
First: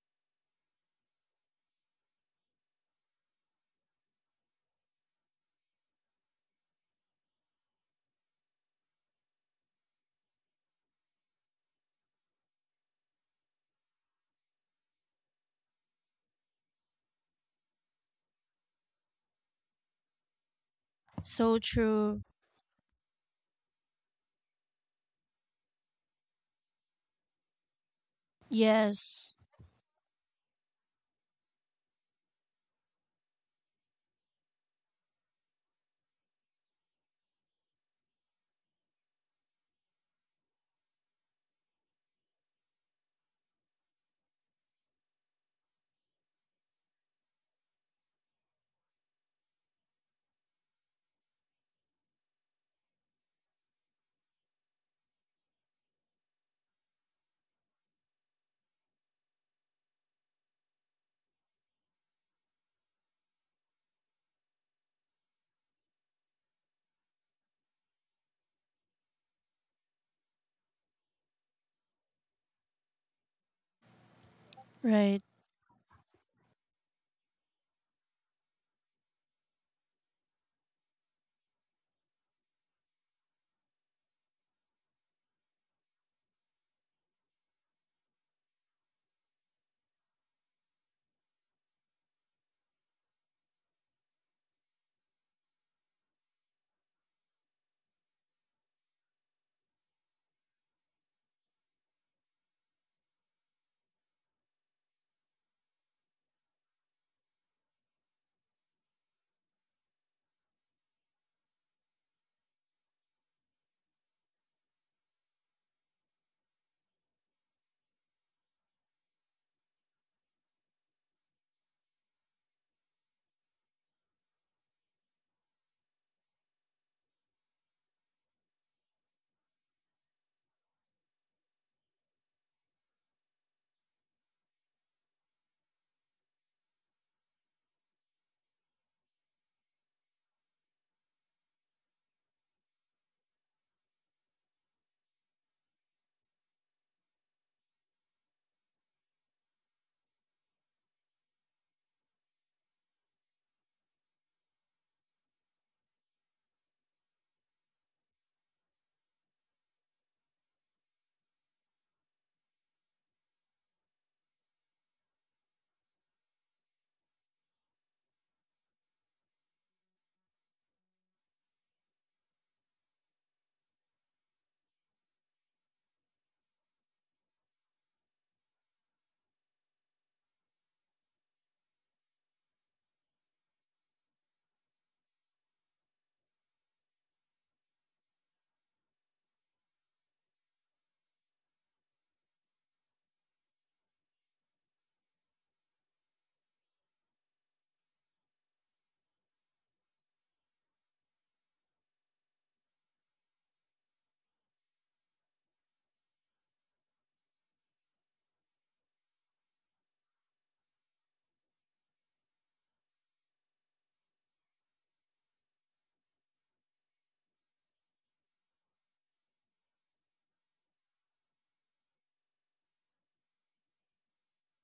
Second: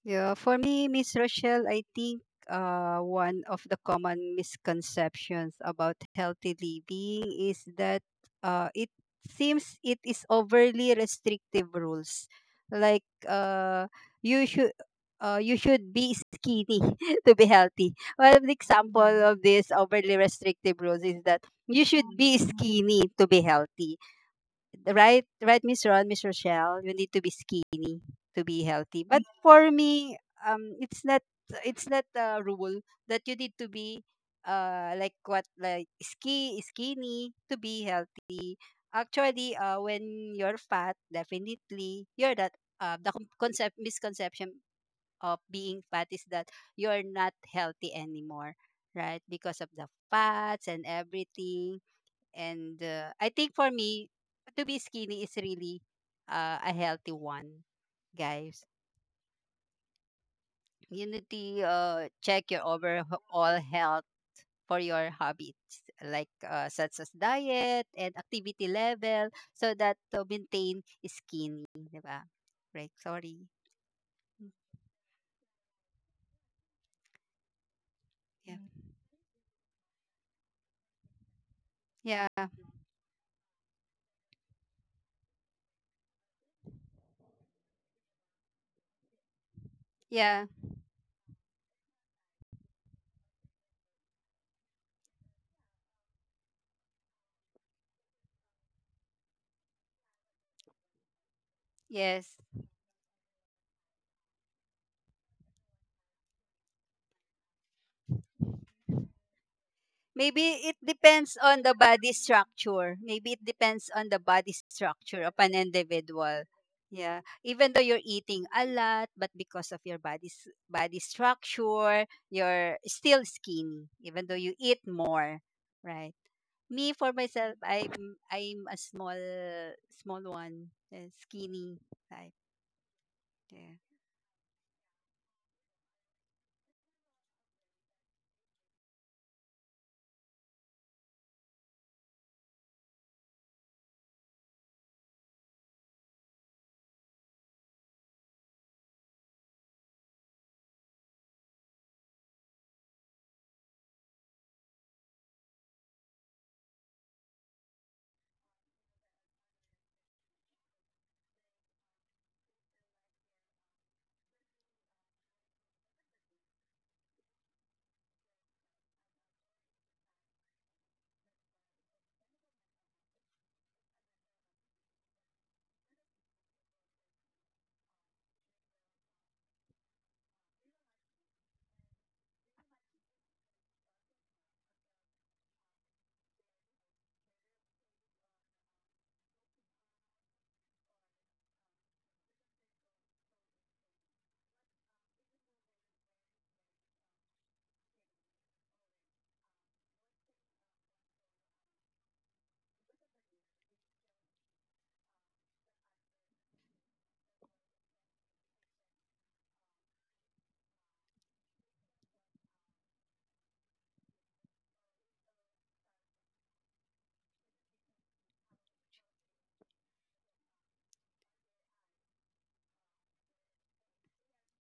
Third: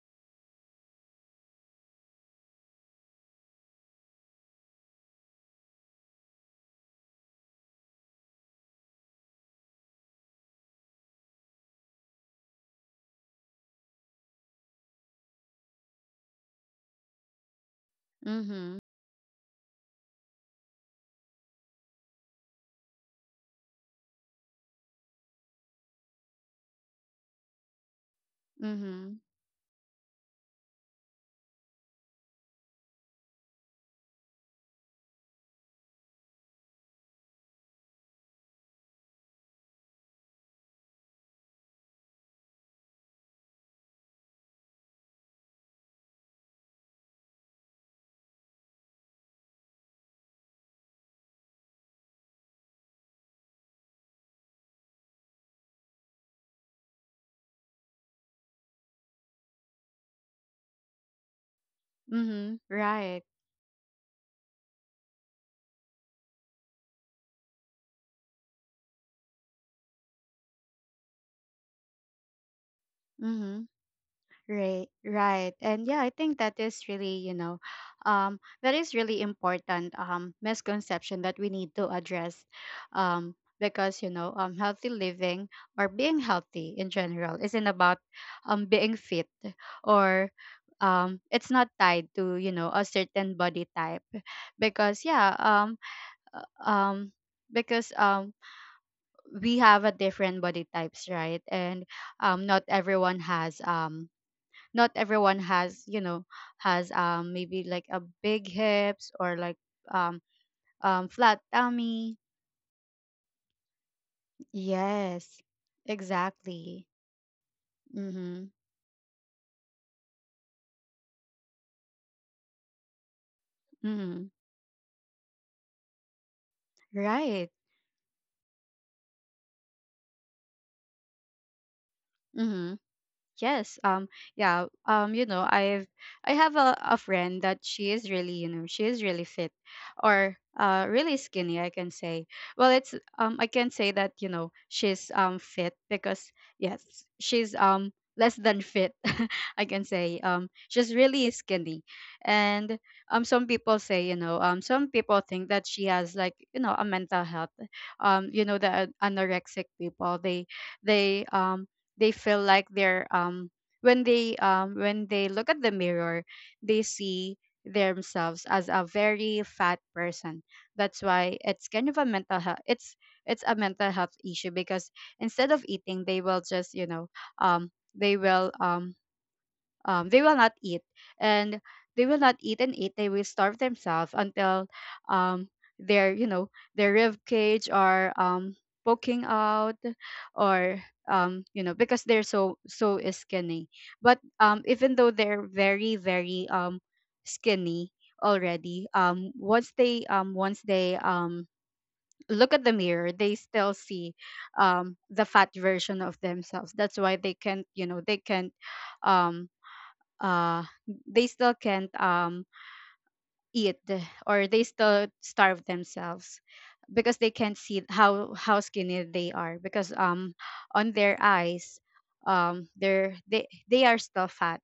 Yeah. For me, Miss Rochelle, I think, one of the common misconceptions about healthy living is that, it seems it is overly restrictive rules. Like, you should you should be skinny *laughs* to be healthy. One
Mhm.
example, mm-hmm, of this overly restrictive rules is that
So
you should
true.
be skinny to be healthy, right? Right, Miss Ron, Miss Rochelle, you need to be skinny to be healthy.
Mhm.
But
Yes.
for me, um it's not it's not a rule that you need to be, like what, like skinny to be healthy. Actually, when you're fat, definitely you're that, the concept misconception of being fat is that you're not healthy anymore, right? Because of the fats and everything. And, I think for me, to be skinny is really, a healthy one, guys. You need to, check
Mhm.
your
Right.
overall health for your hobbies, like, such as diet and activity level, so that to maintain skinny, diba? Right, sorry.
Mhm. Right,
Right.
right. And yeah, I think that is really, you know,
Yeah.
that
Mm.
is really important misconception that we need to
Yeah.
address,
Yeah.
because, you know, healthy living or being healthy in general isn't about being fit, or
Yeah.
it's not tied to, you know, a certain body type, because, yeah, uh, um, because we have a different body types, right? And
Yes.
not everyone has. Not everyone has, you know, has maybe like a big hips, or like um
Maybe it
flat
depends on the
tummy.
body structure. Maybe it depends on the body structure of
Yes,
an individual.
exactly.
Yeah, even though you're eating
Mhm.
a lot, but because of your body's body structure, you're still skinny.
Mhm.
Even though you eat more, right? Me for
Right.
myself, I'm a small one, skinny type.
Mhm. Yes.
Yeah,
Yeah. You know, I've, I have a friend that she is really, you know, she is really fit, or really skinny, I can say. Well, it's. I can say that, you know, she's fit because, yes, she's less than fit. *laughs* I can say she's really skinny, and some people say, you know, some people think that she has like, you know, a mental health. You know, the anorexic people, they um they feel like they're when they look at the mirror, they see themselves as a very fat person. That's why it's kind of a mental health, it's a mental health issue, because instead of eating, they will just, you know, um they will um they will not eat, and they will not eat and eat, they will starve themselves until, um, their, you know, their rib cage are poking out, or you know, because they're so so skinny. But even though they're very very skinny already, once they look at the mirror, they still see the fat version of themselves. That's why they can't, you know, they can't um, uh they still can't eat, or they still starve themselves because they can't see how skinny they are, because on their eyes, they're they are still fat.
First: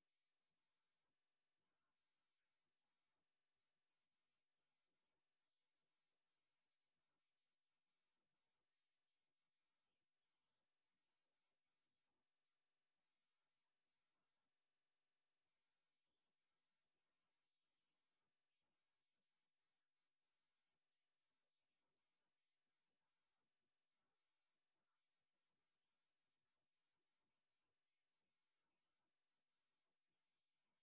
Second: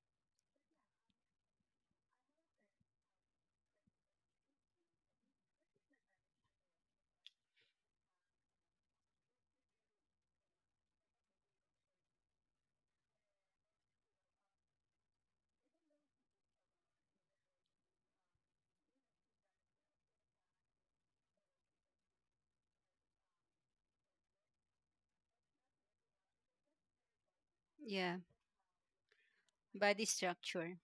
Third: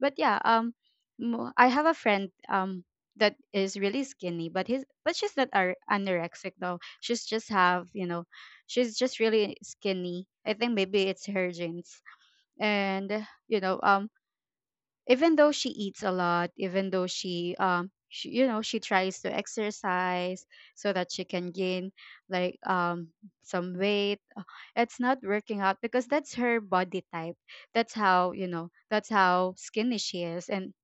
But yeah, mo- I have a friend that is really skinny, but his but she's not ar- anorexic though, she's just have, you know, she's just really skinny, I think maybe it's her genes. And you know, even though she eats a lot, even though she, you know, she tries to exercise so that she can gain like some weight, it's not working out because that's her body type. That's
yeah,
how, you know, that's how skinny
body
she is. And
structure.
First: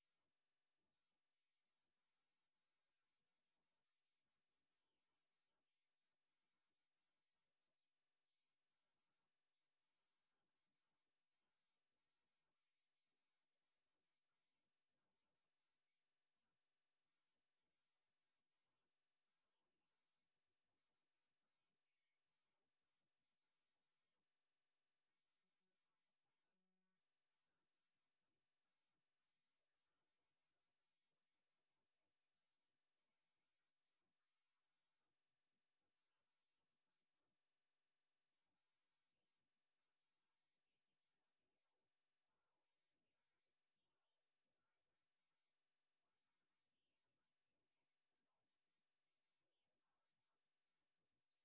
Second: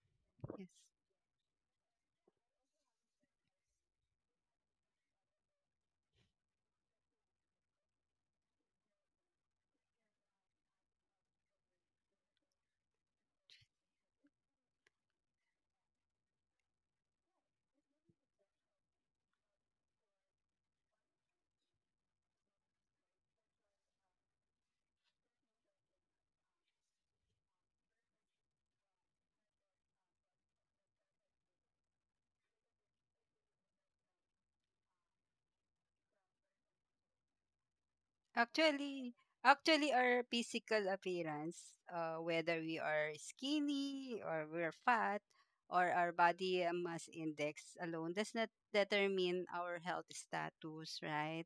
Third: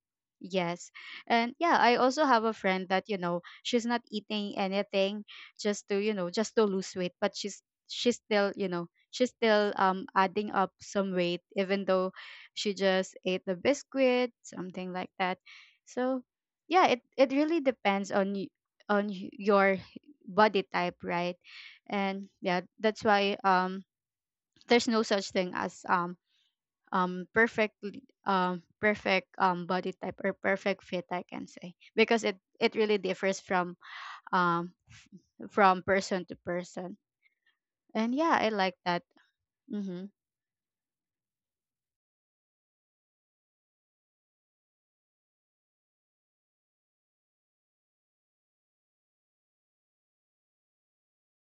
Yes.
yes, and yeah, I also have a friend that, you know, she's not eating anything just to, you know, just to lose weight, but she's still, you know, she's still adding up some weight even though she just ate the biscuit, something like that. So, yeah, it really depends on y- your body type, right? And yeah, that's why there's no such thing as perfect perfect body type or perfect fit, I can say, because it really differs from f- from person to person. And yeah, I like that.
Actually, actually,
Mhm.
our physical appearance, whether we are skinny or we're fat or our body mass index alone does not determine our health status, right?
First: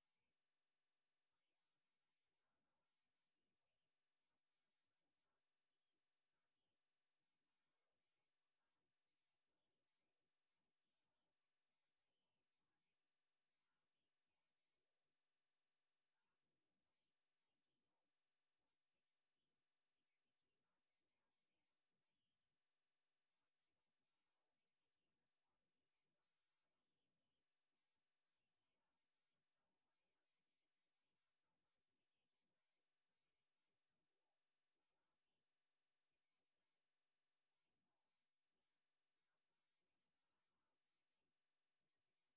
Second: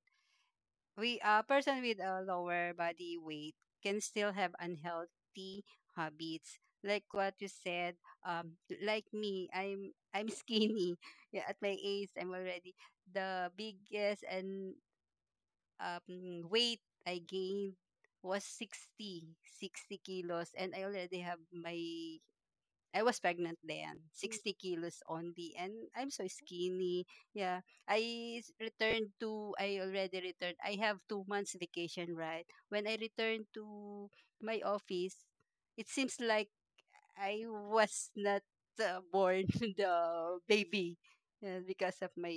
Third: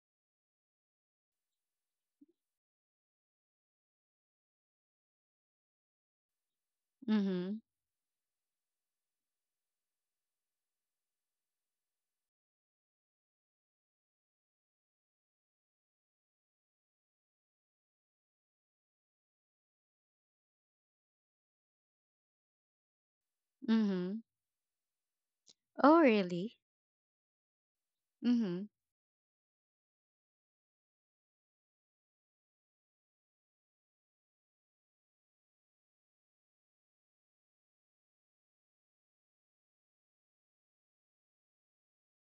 We A person with a lower body weight can still have unhealthy habits. Like what you
Mhm.
said, like me, I'm skinny. *laughs* Yeah, at my age, I'm already the biggest, and, weight I gained was sixty kilos. And I already have my, I was pregnant then,
Mhm.
60 kilos only. And
Oh,
I'm so
really?
skinny. Yeah.
Mhm.
I already returned. I have 2 months vacation, right? When I returned to my office, it seems like I was not, born *laughs* the baby, because of my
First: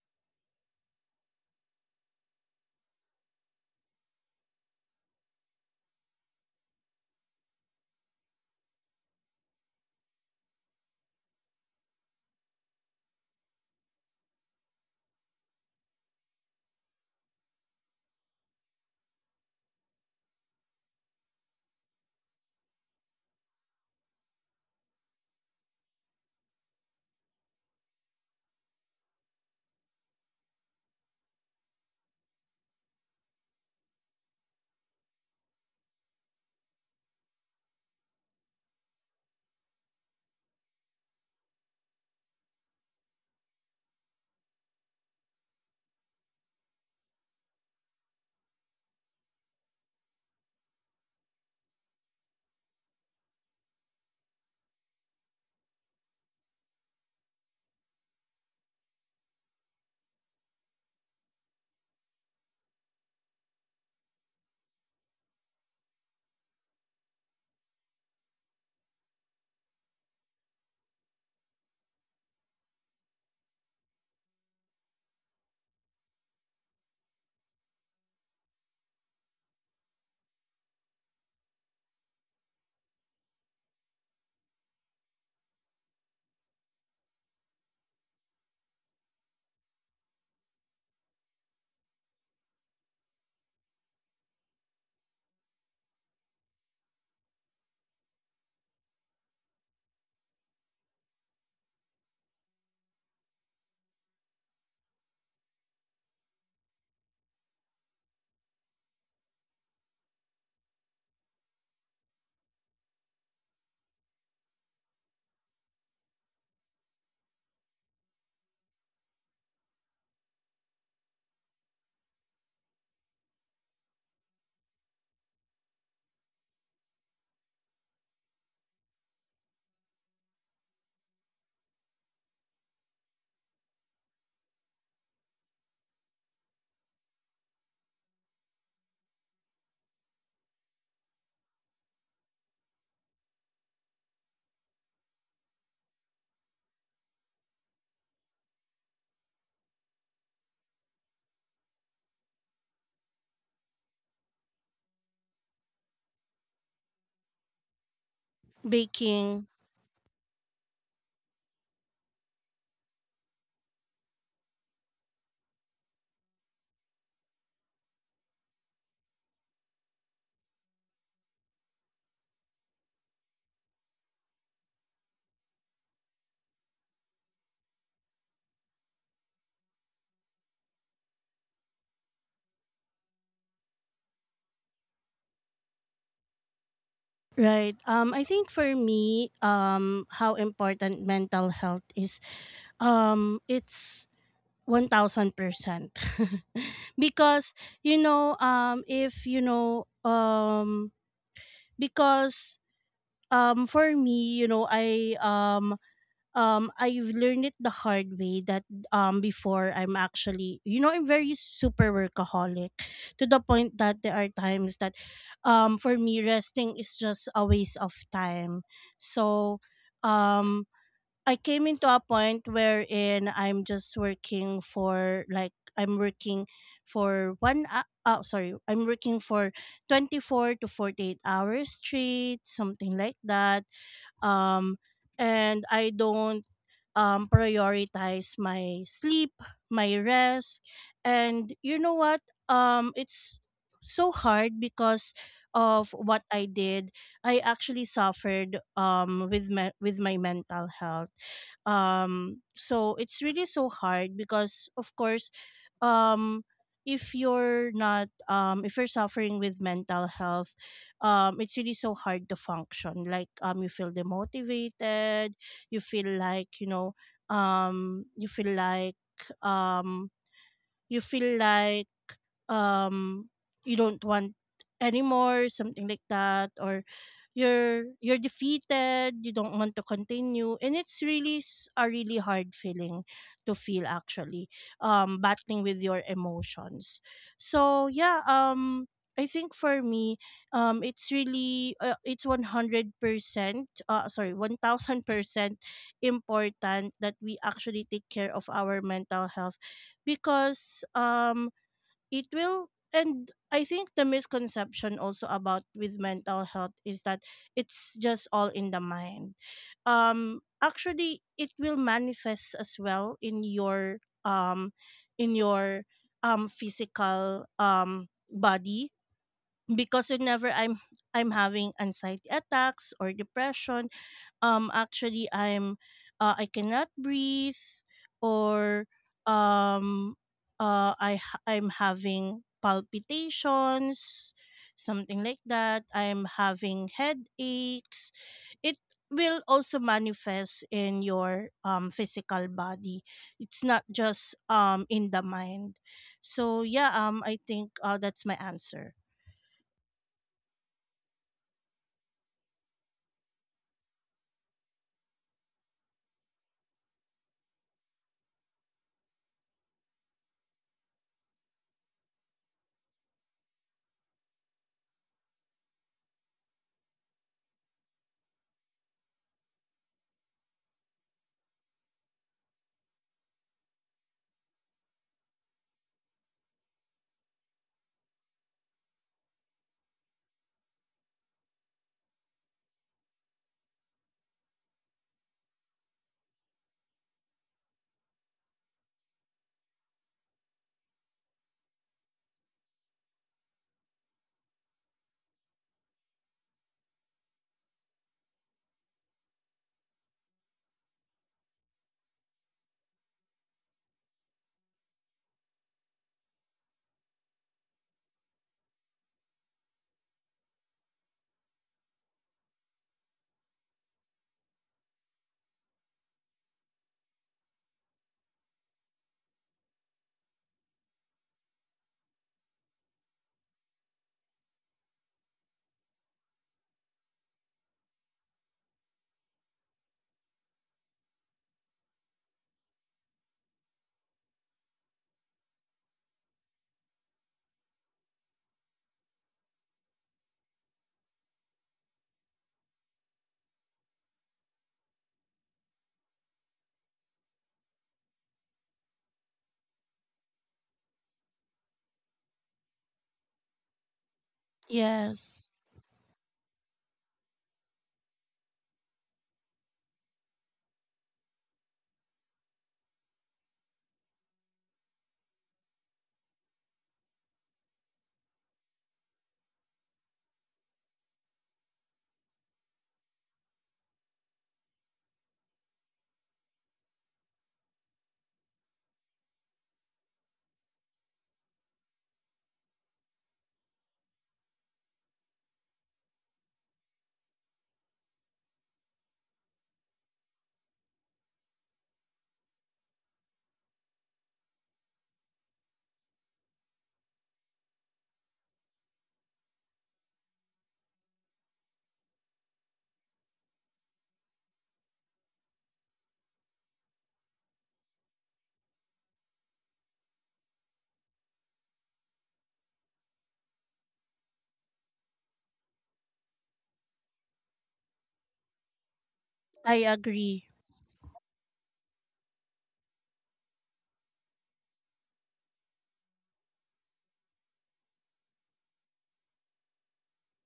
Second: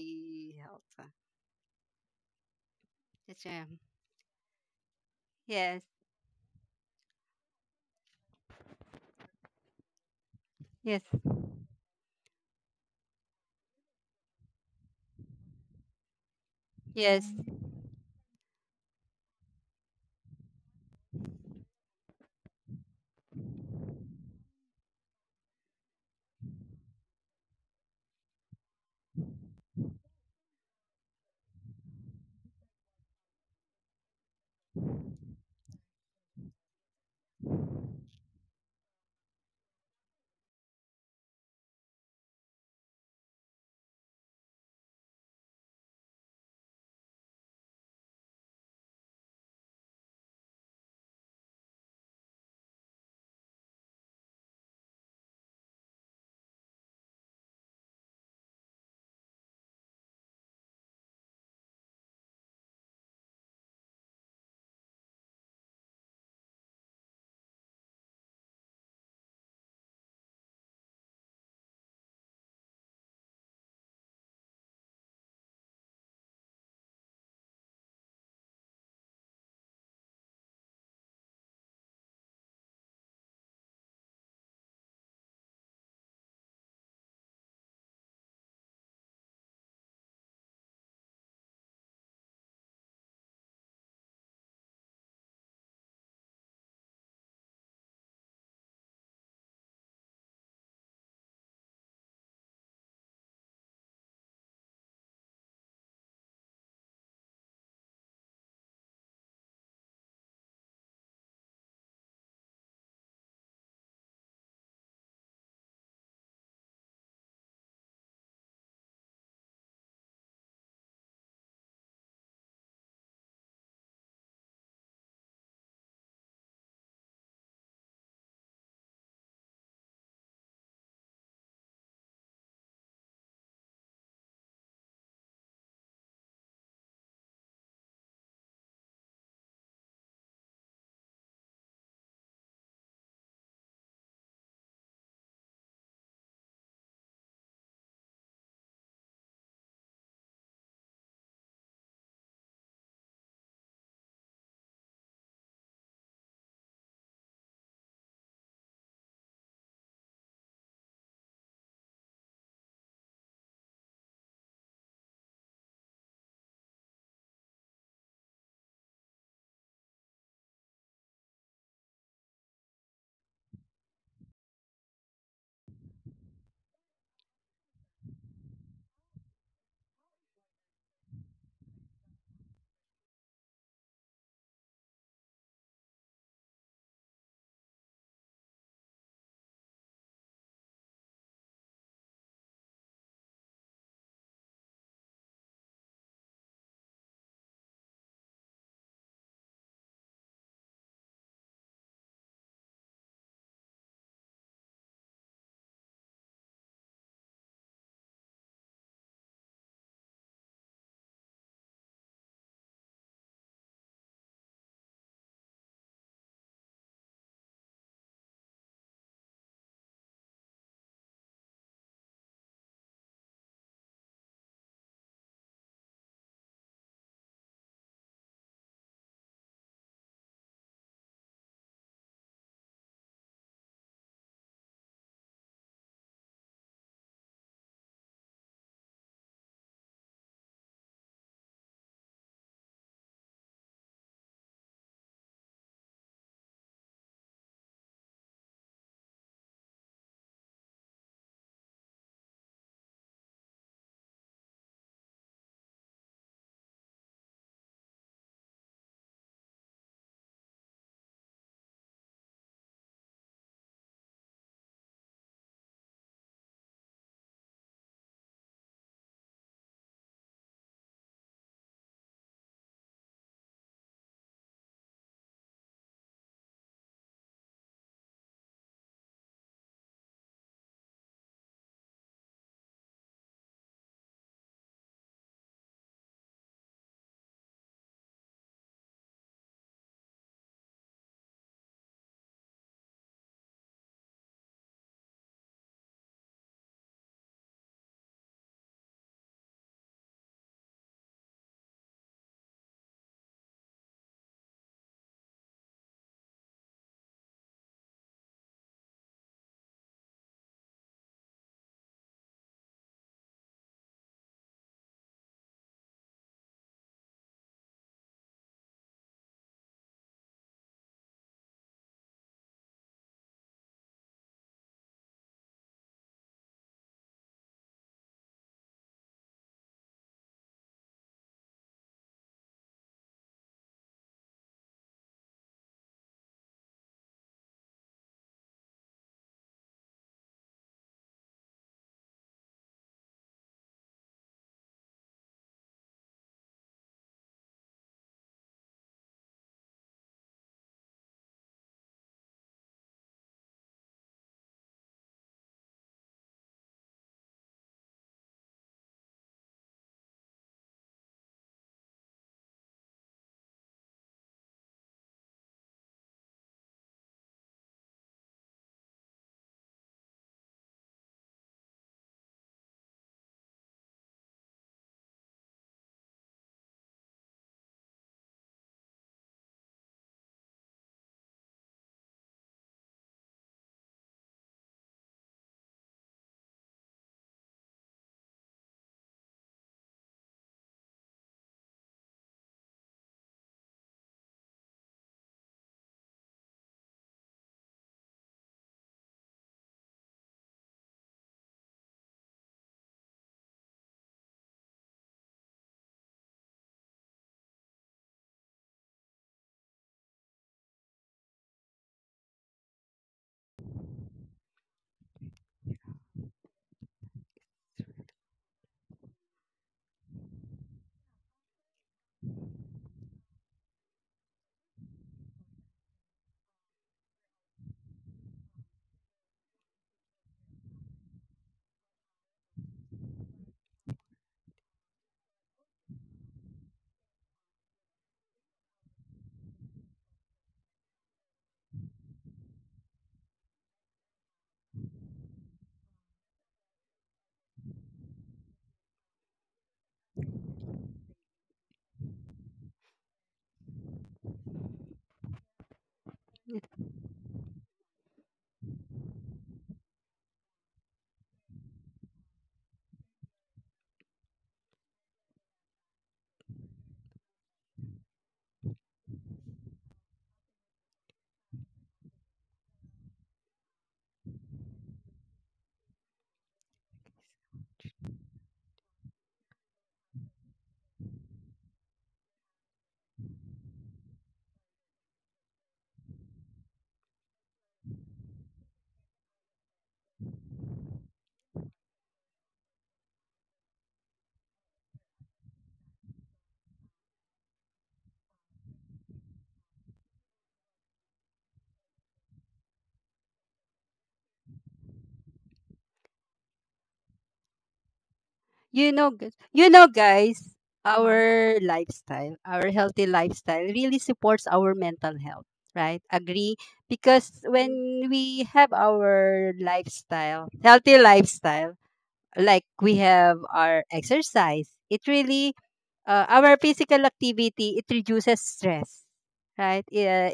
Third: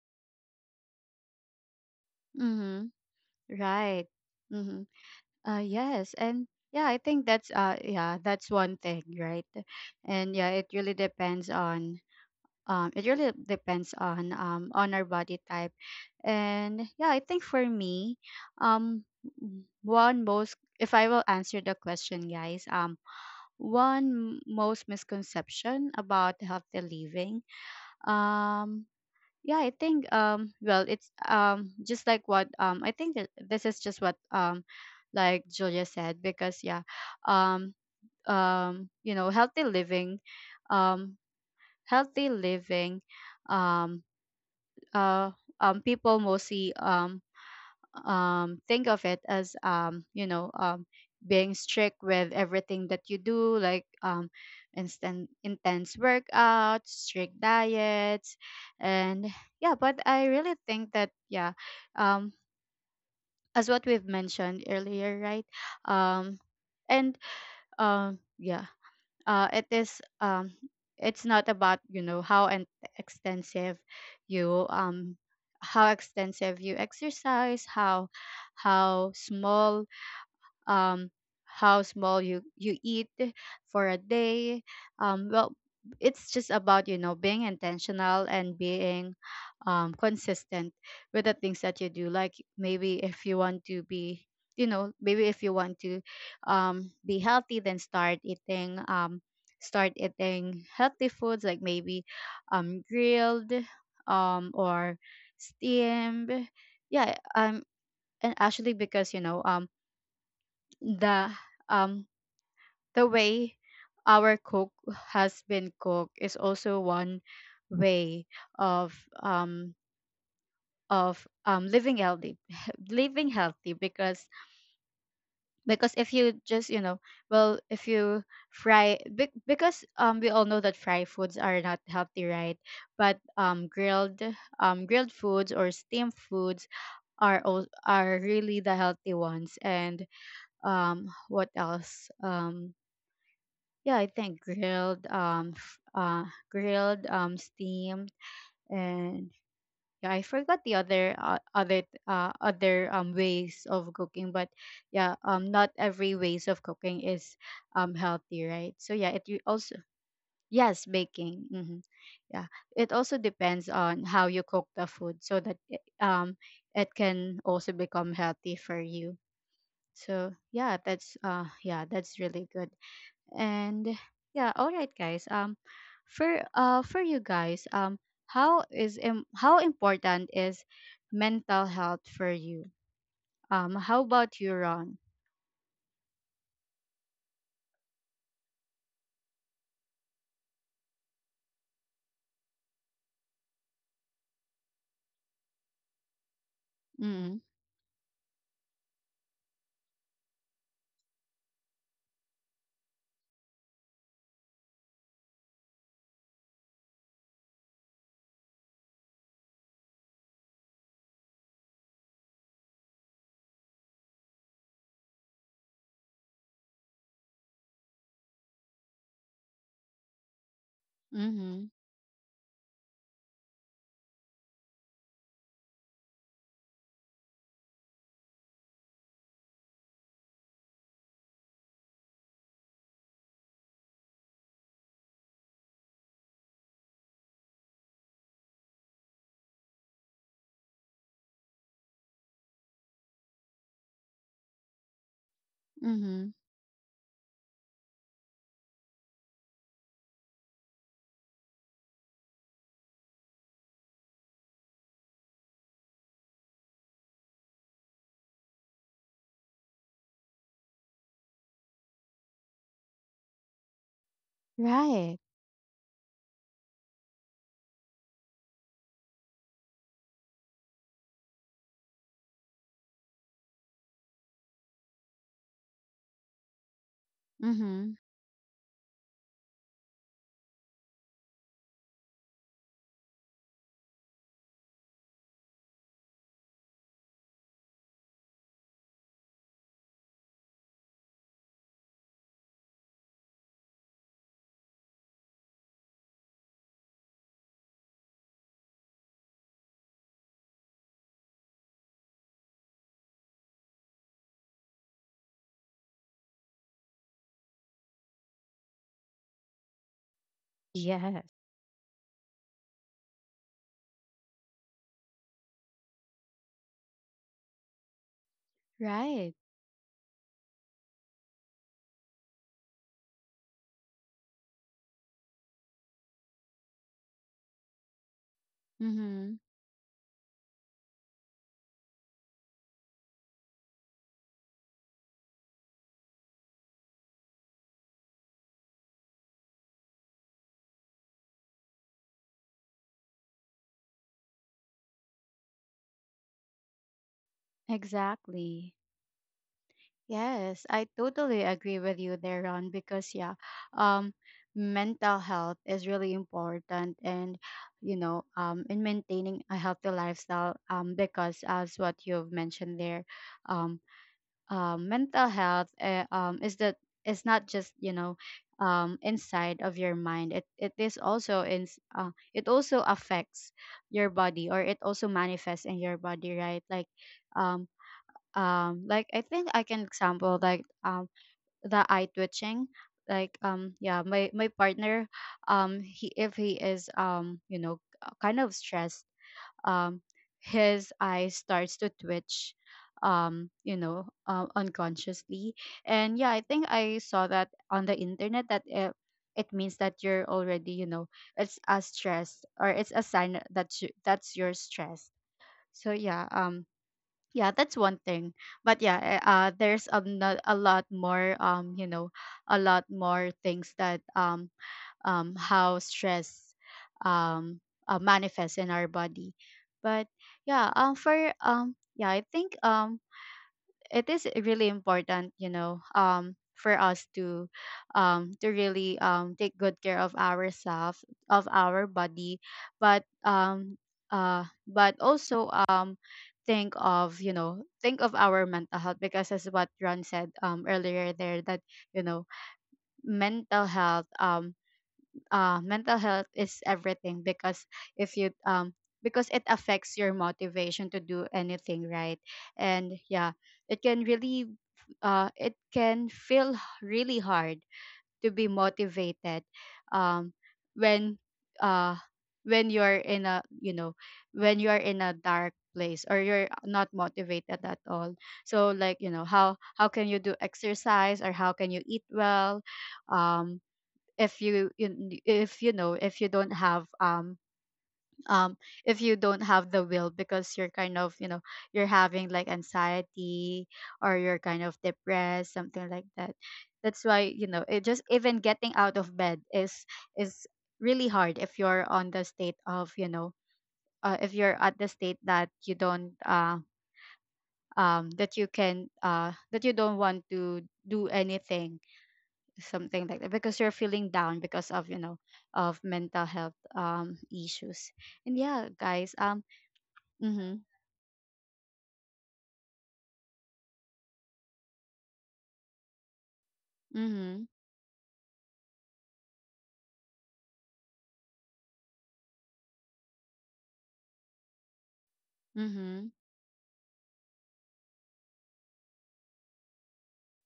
health, huh?
Mhm.
That's,
Right. Mm-hmm.
yes,
Yes, and yeah, I think that's yeah, that's one thing, right? And yeah, it really
yes,
depends on it really depends on on our body type, and yeah, I
yes.
think for me, um, one most if I will answer the question, guys, one most misconception about healthy living, um, yeah, I think it's just like what I think that this is just what like Julia said because um you know, healthy living, um healthy living, um uh people mostly think of it as being strict with everything that you do, like instant intense workouts, strict diets, and yeah, but I really think that um, as what we've mentioned earlier, right? um, and yeah It is it's not about, you know, how and extensive you how extensive you exercise, how how small um, how small you eat for a day. Um, well, it's just about, you know, being intentional and being consistent with the things that you do. Like, maybe if you want to be, you know, maybe if you want to be healthy, then start eating, start eating healthy foods, like maybe grilled, or steamed. yeah um and actually, because, you know, the um the way our cook has been cooked is also one way of um living healthy *laughs* living healthy, because if you just, you know, if you fry, because we all know that fried foods are not healthy, right? But grilled, grilled foods or steamed foods are are really the healthy ones. And what else yeah, I think grilled, grilled, steamed, and yeah, I forgot the other, ways of cooking. But yeah, not every ways of cooking is healthy, right? So yeah, it
Baking.
also, yes, baking. Mm-hmm. Yeah, it also depends on how you cook the food, so that it, it can also become healthy for you. So yeah, that's really good. And yeah, all right, guys. For for you guys, how is how important is mental health for you? How about you, Ron?
Right. Um, I think for me how important mental health is, it's 1,000%. *laughs*
Mm-hmm.
Because, you know, if, you know, because, for me, you know, I've learned it the hard way that, before, I'm actually, you know, I'm very super workaholic to the point that there are times that, for me, resting is just a waste of time. So, um, I
Mm-hmm.
came into a point wherein I'm just working for like I'm working for one hou- oh sorry I'm working for 24 to 48 hours straight, something like that. um, and I don't, prioritize my sleep, my rest. And you know what? It's so hard because of what
Mm-hmm.
I did. I actually suffered, with my mental health. So it's really so hard, because of course, um, if you're not, if you're suffering with mental health, it's really so hard to function. Like, you feel
Right.
demotivated, you feel like, you know, you feel like um you feel like um you don't want anymore, something like that. Or you're
Mm-hmm.
you're defeated, you don't want to continue. And it's really a really hard feeling to feel, actually, battling with your emotions. So yeah, I think for me, it's really uh, it's 100% uh sorry 1000% important that we actually take care of our mental health. Because it will, and I think the misconception also about with mental health is that it's just all in the mind. Um, actually
Yes.
it will manifest as well in your um in your physical body.
Right.
Because whenever I'm having anxiety attacks or depression, actually I'm, I cannot breathe, or
Mm-hmm.
um I'm having palpitations, something like that, I'm having headaches. It will also manifest in your physical body, it's not just in the mind. So yeah, I think, that's my
Exactly.
answer.
Yes, I totally agree with you there, Ron, because yeah, um, mental health is really important, and you know, in maintaining a healthy lifestyle, because as what you've mentioned there, um, mental health, is that it's not just, you know, inside of your mind. It is also in, it also affects your body, or it also manifests in your body, right? Um, like I think I can example, like, the eye twitching. Like, yeah, my partner, he, if he is, you know, kind of stressed, um his eye starts to twitch, you know, unconsciously. And yeah, I think I saw that on the internet that it means that you're already, you know, it's a stress, or it's a sign that you, that's your stress. So yeah, that's one thing. But yeah, there's a, a lot more, you know, a lot more things that how stress um, manifests in our body. But yeah, for yeah, I think it is really important, you know, for us to really take good care of ourselves, of our body, but um but also think of, you know, think of our mental health, because as what Ron said earlier there, that you know, mental health, mental health is everything. Because if you because it affects your motivation to do anything, right? And yeah, it can really
Yes,
it can feel really hard to be motivated, um when uh when you're in a, you know, when you're in a dark place, or you're not motivated at all. So, like, you know, how can you do exercise, or how can you eat well, um if you, if you know, if you don't have um if you don't have the will, because you're kind of, you know, you're having like anxiety, or you're kind of depressed, something like that. That's why, you know, it just, even getting out of bed is really hard if you're on the state of, you know, if you're at the state that you don't that you can that you don't want to do anything, something like that. Because you're feeling down because of, you know, of mental health issues. And yeah,
You
guys,
know,
mhm.
guys, our healthy lifestyle really supports our mental health, right? Agree.
Mhm.
Because when we have our
I agree.
lifestyle healthy lifestyle, like, we have our exercise. It really,
Mhm.
our physical activity, it reduces stress, right? Yeah,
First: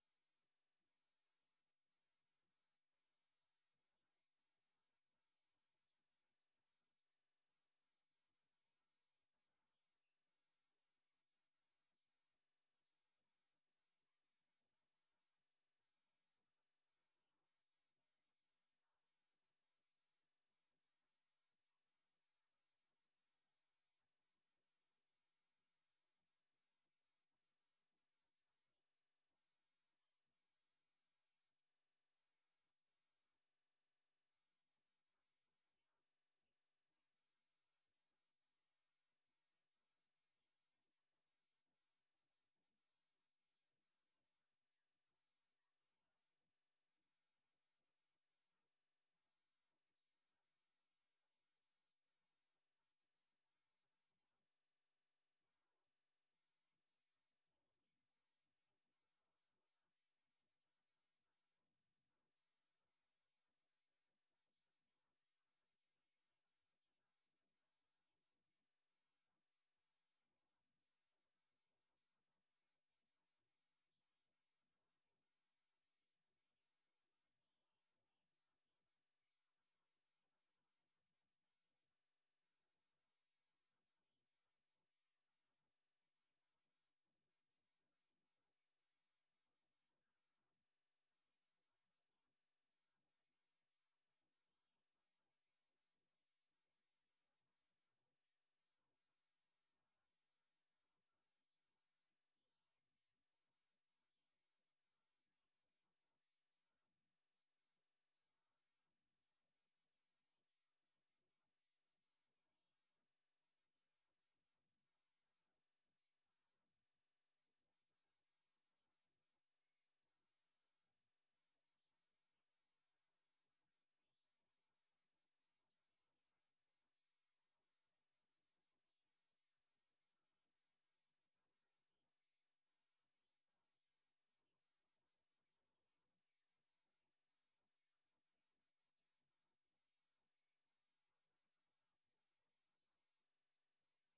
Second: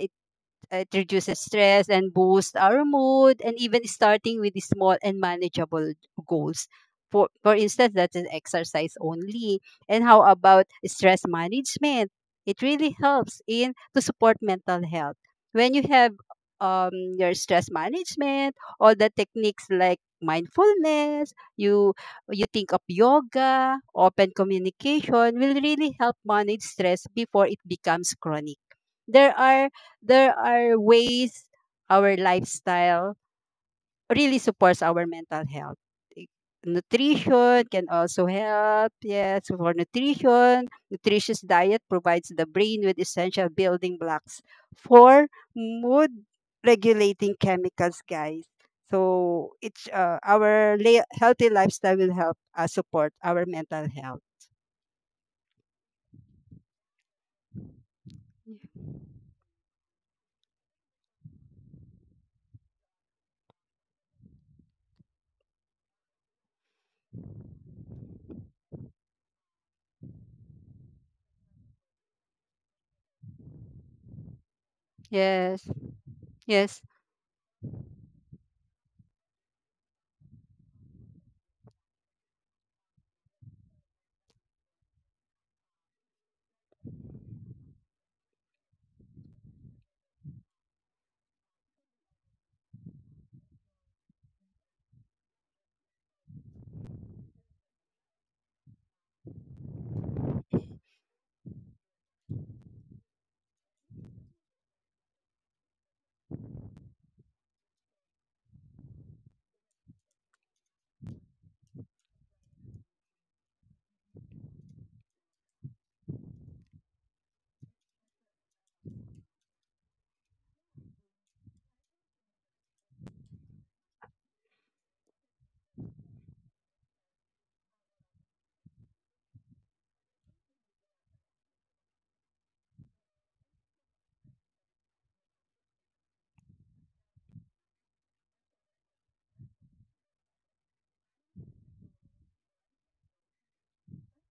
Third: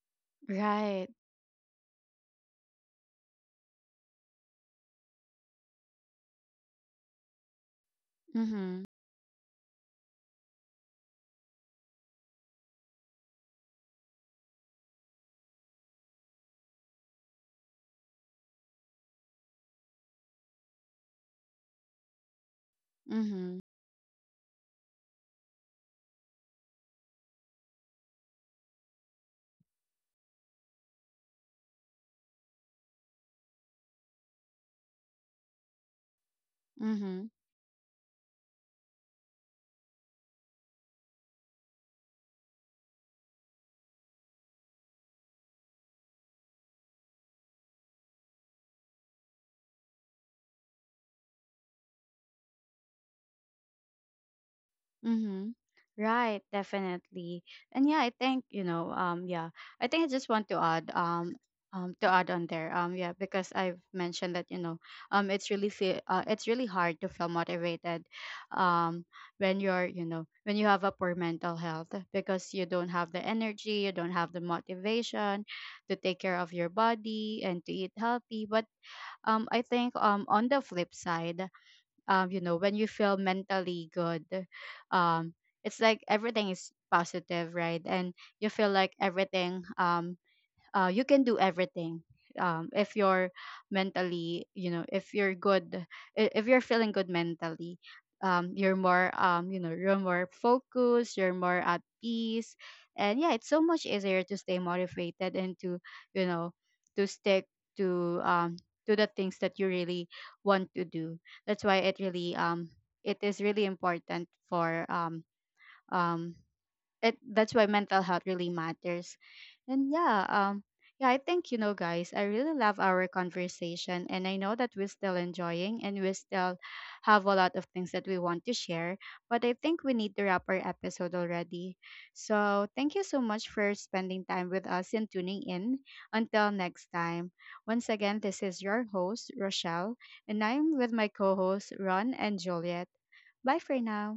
it
Right.
reduces stress and boosts our mood. And even starting with the small and manageable goals, for instance that is
Mhm.
exercise only. And how about stress management? It really helps in to support mental health. When you have, your stress management, all the techniques like mindfulness, you think of
Mhm.
yoga, open communication, will really help manage stress before it becomes chronic. there are there are ways our lifestyle really supports our mental health. Eh,
Mhm.
Nutrition can also help. Yes, for nutrition, nutritious diet provides the brain with essential building blocks for mood regulating chemicals, guys. So it's, our healthy lifestyle will help us support our mental health.
Mm-hmm. Right, definitely. And yeah, I think, you know, yeah, I think I just want to add on there. Yeah, because I've mentioned that, you know, it's really feel, it's really hard to feel motivated, um when you're, you know, when you have a poor mental health, because you don't have the energy, you don't have the motivation
Yes,
to take care of
yes.
your body and to eat healthy. But I think on the flip side, you know, when you feel mentally good, um it's like everything is positive, right? And you feel like everything, you can do everything, if you're mentally, you know, if you're good, if you're feeling good mentally, you're more, you know, you're more focused, you're more at peace, and yeah, it's so much easier to stay motivated, and to, you know, to stick to, to the things that you really want to do. That's why it really, it is really important for, um, it, that's why mental health really matters. And yeah, I think, you know, guys, I really love our conversation, and I know that we're still enjoying, and we still have a lot of things that we want to share, but I think we need to wrap our episode already. So thank you so much for spending time with us and tuning in. Until next time. Once again, this is your host, Rochelle, and I'm with my co-hosts, Ron and Juliet. Bye for now.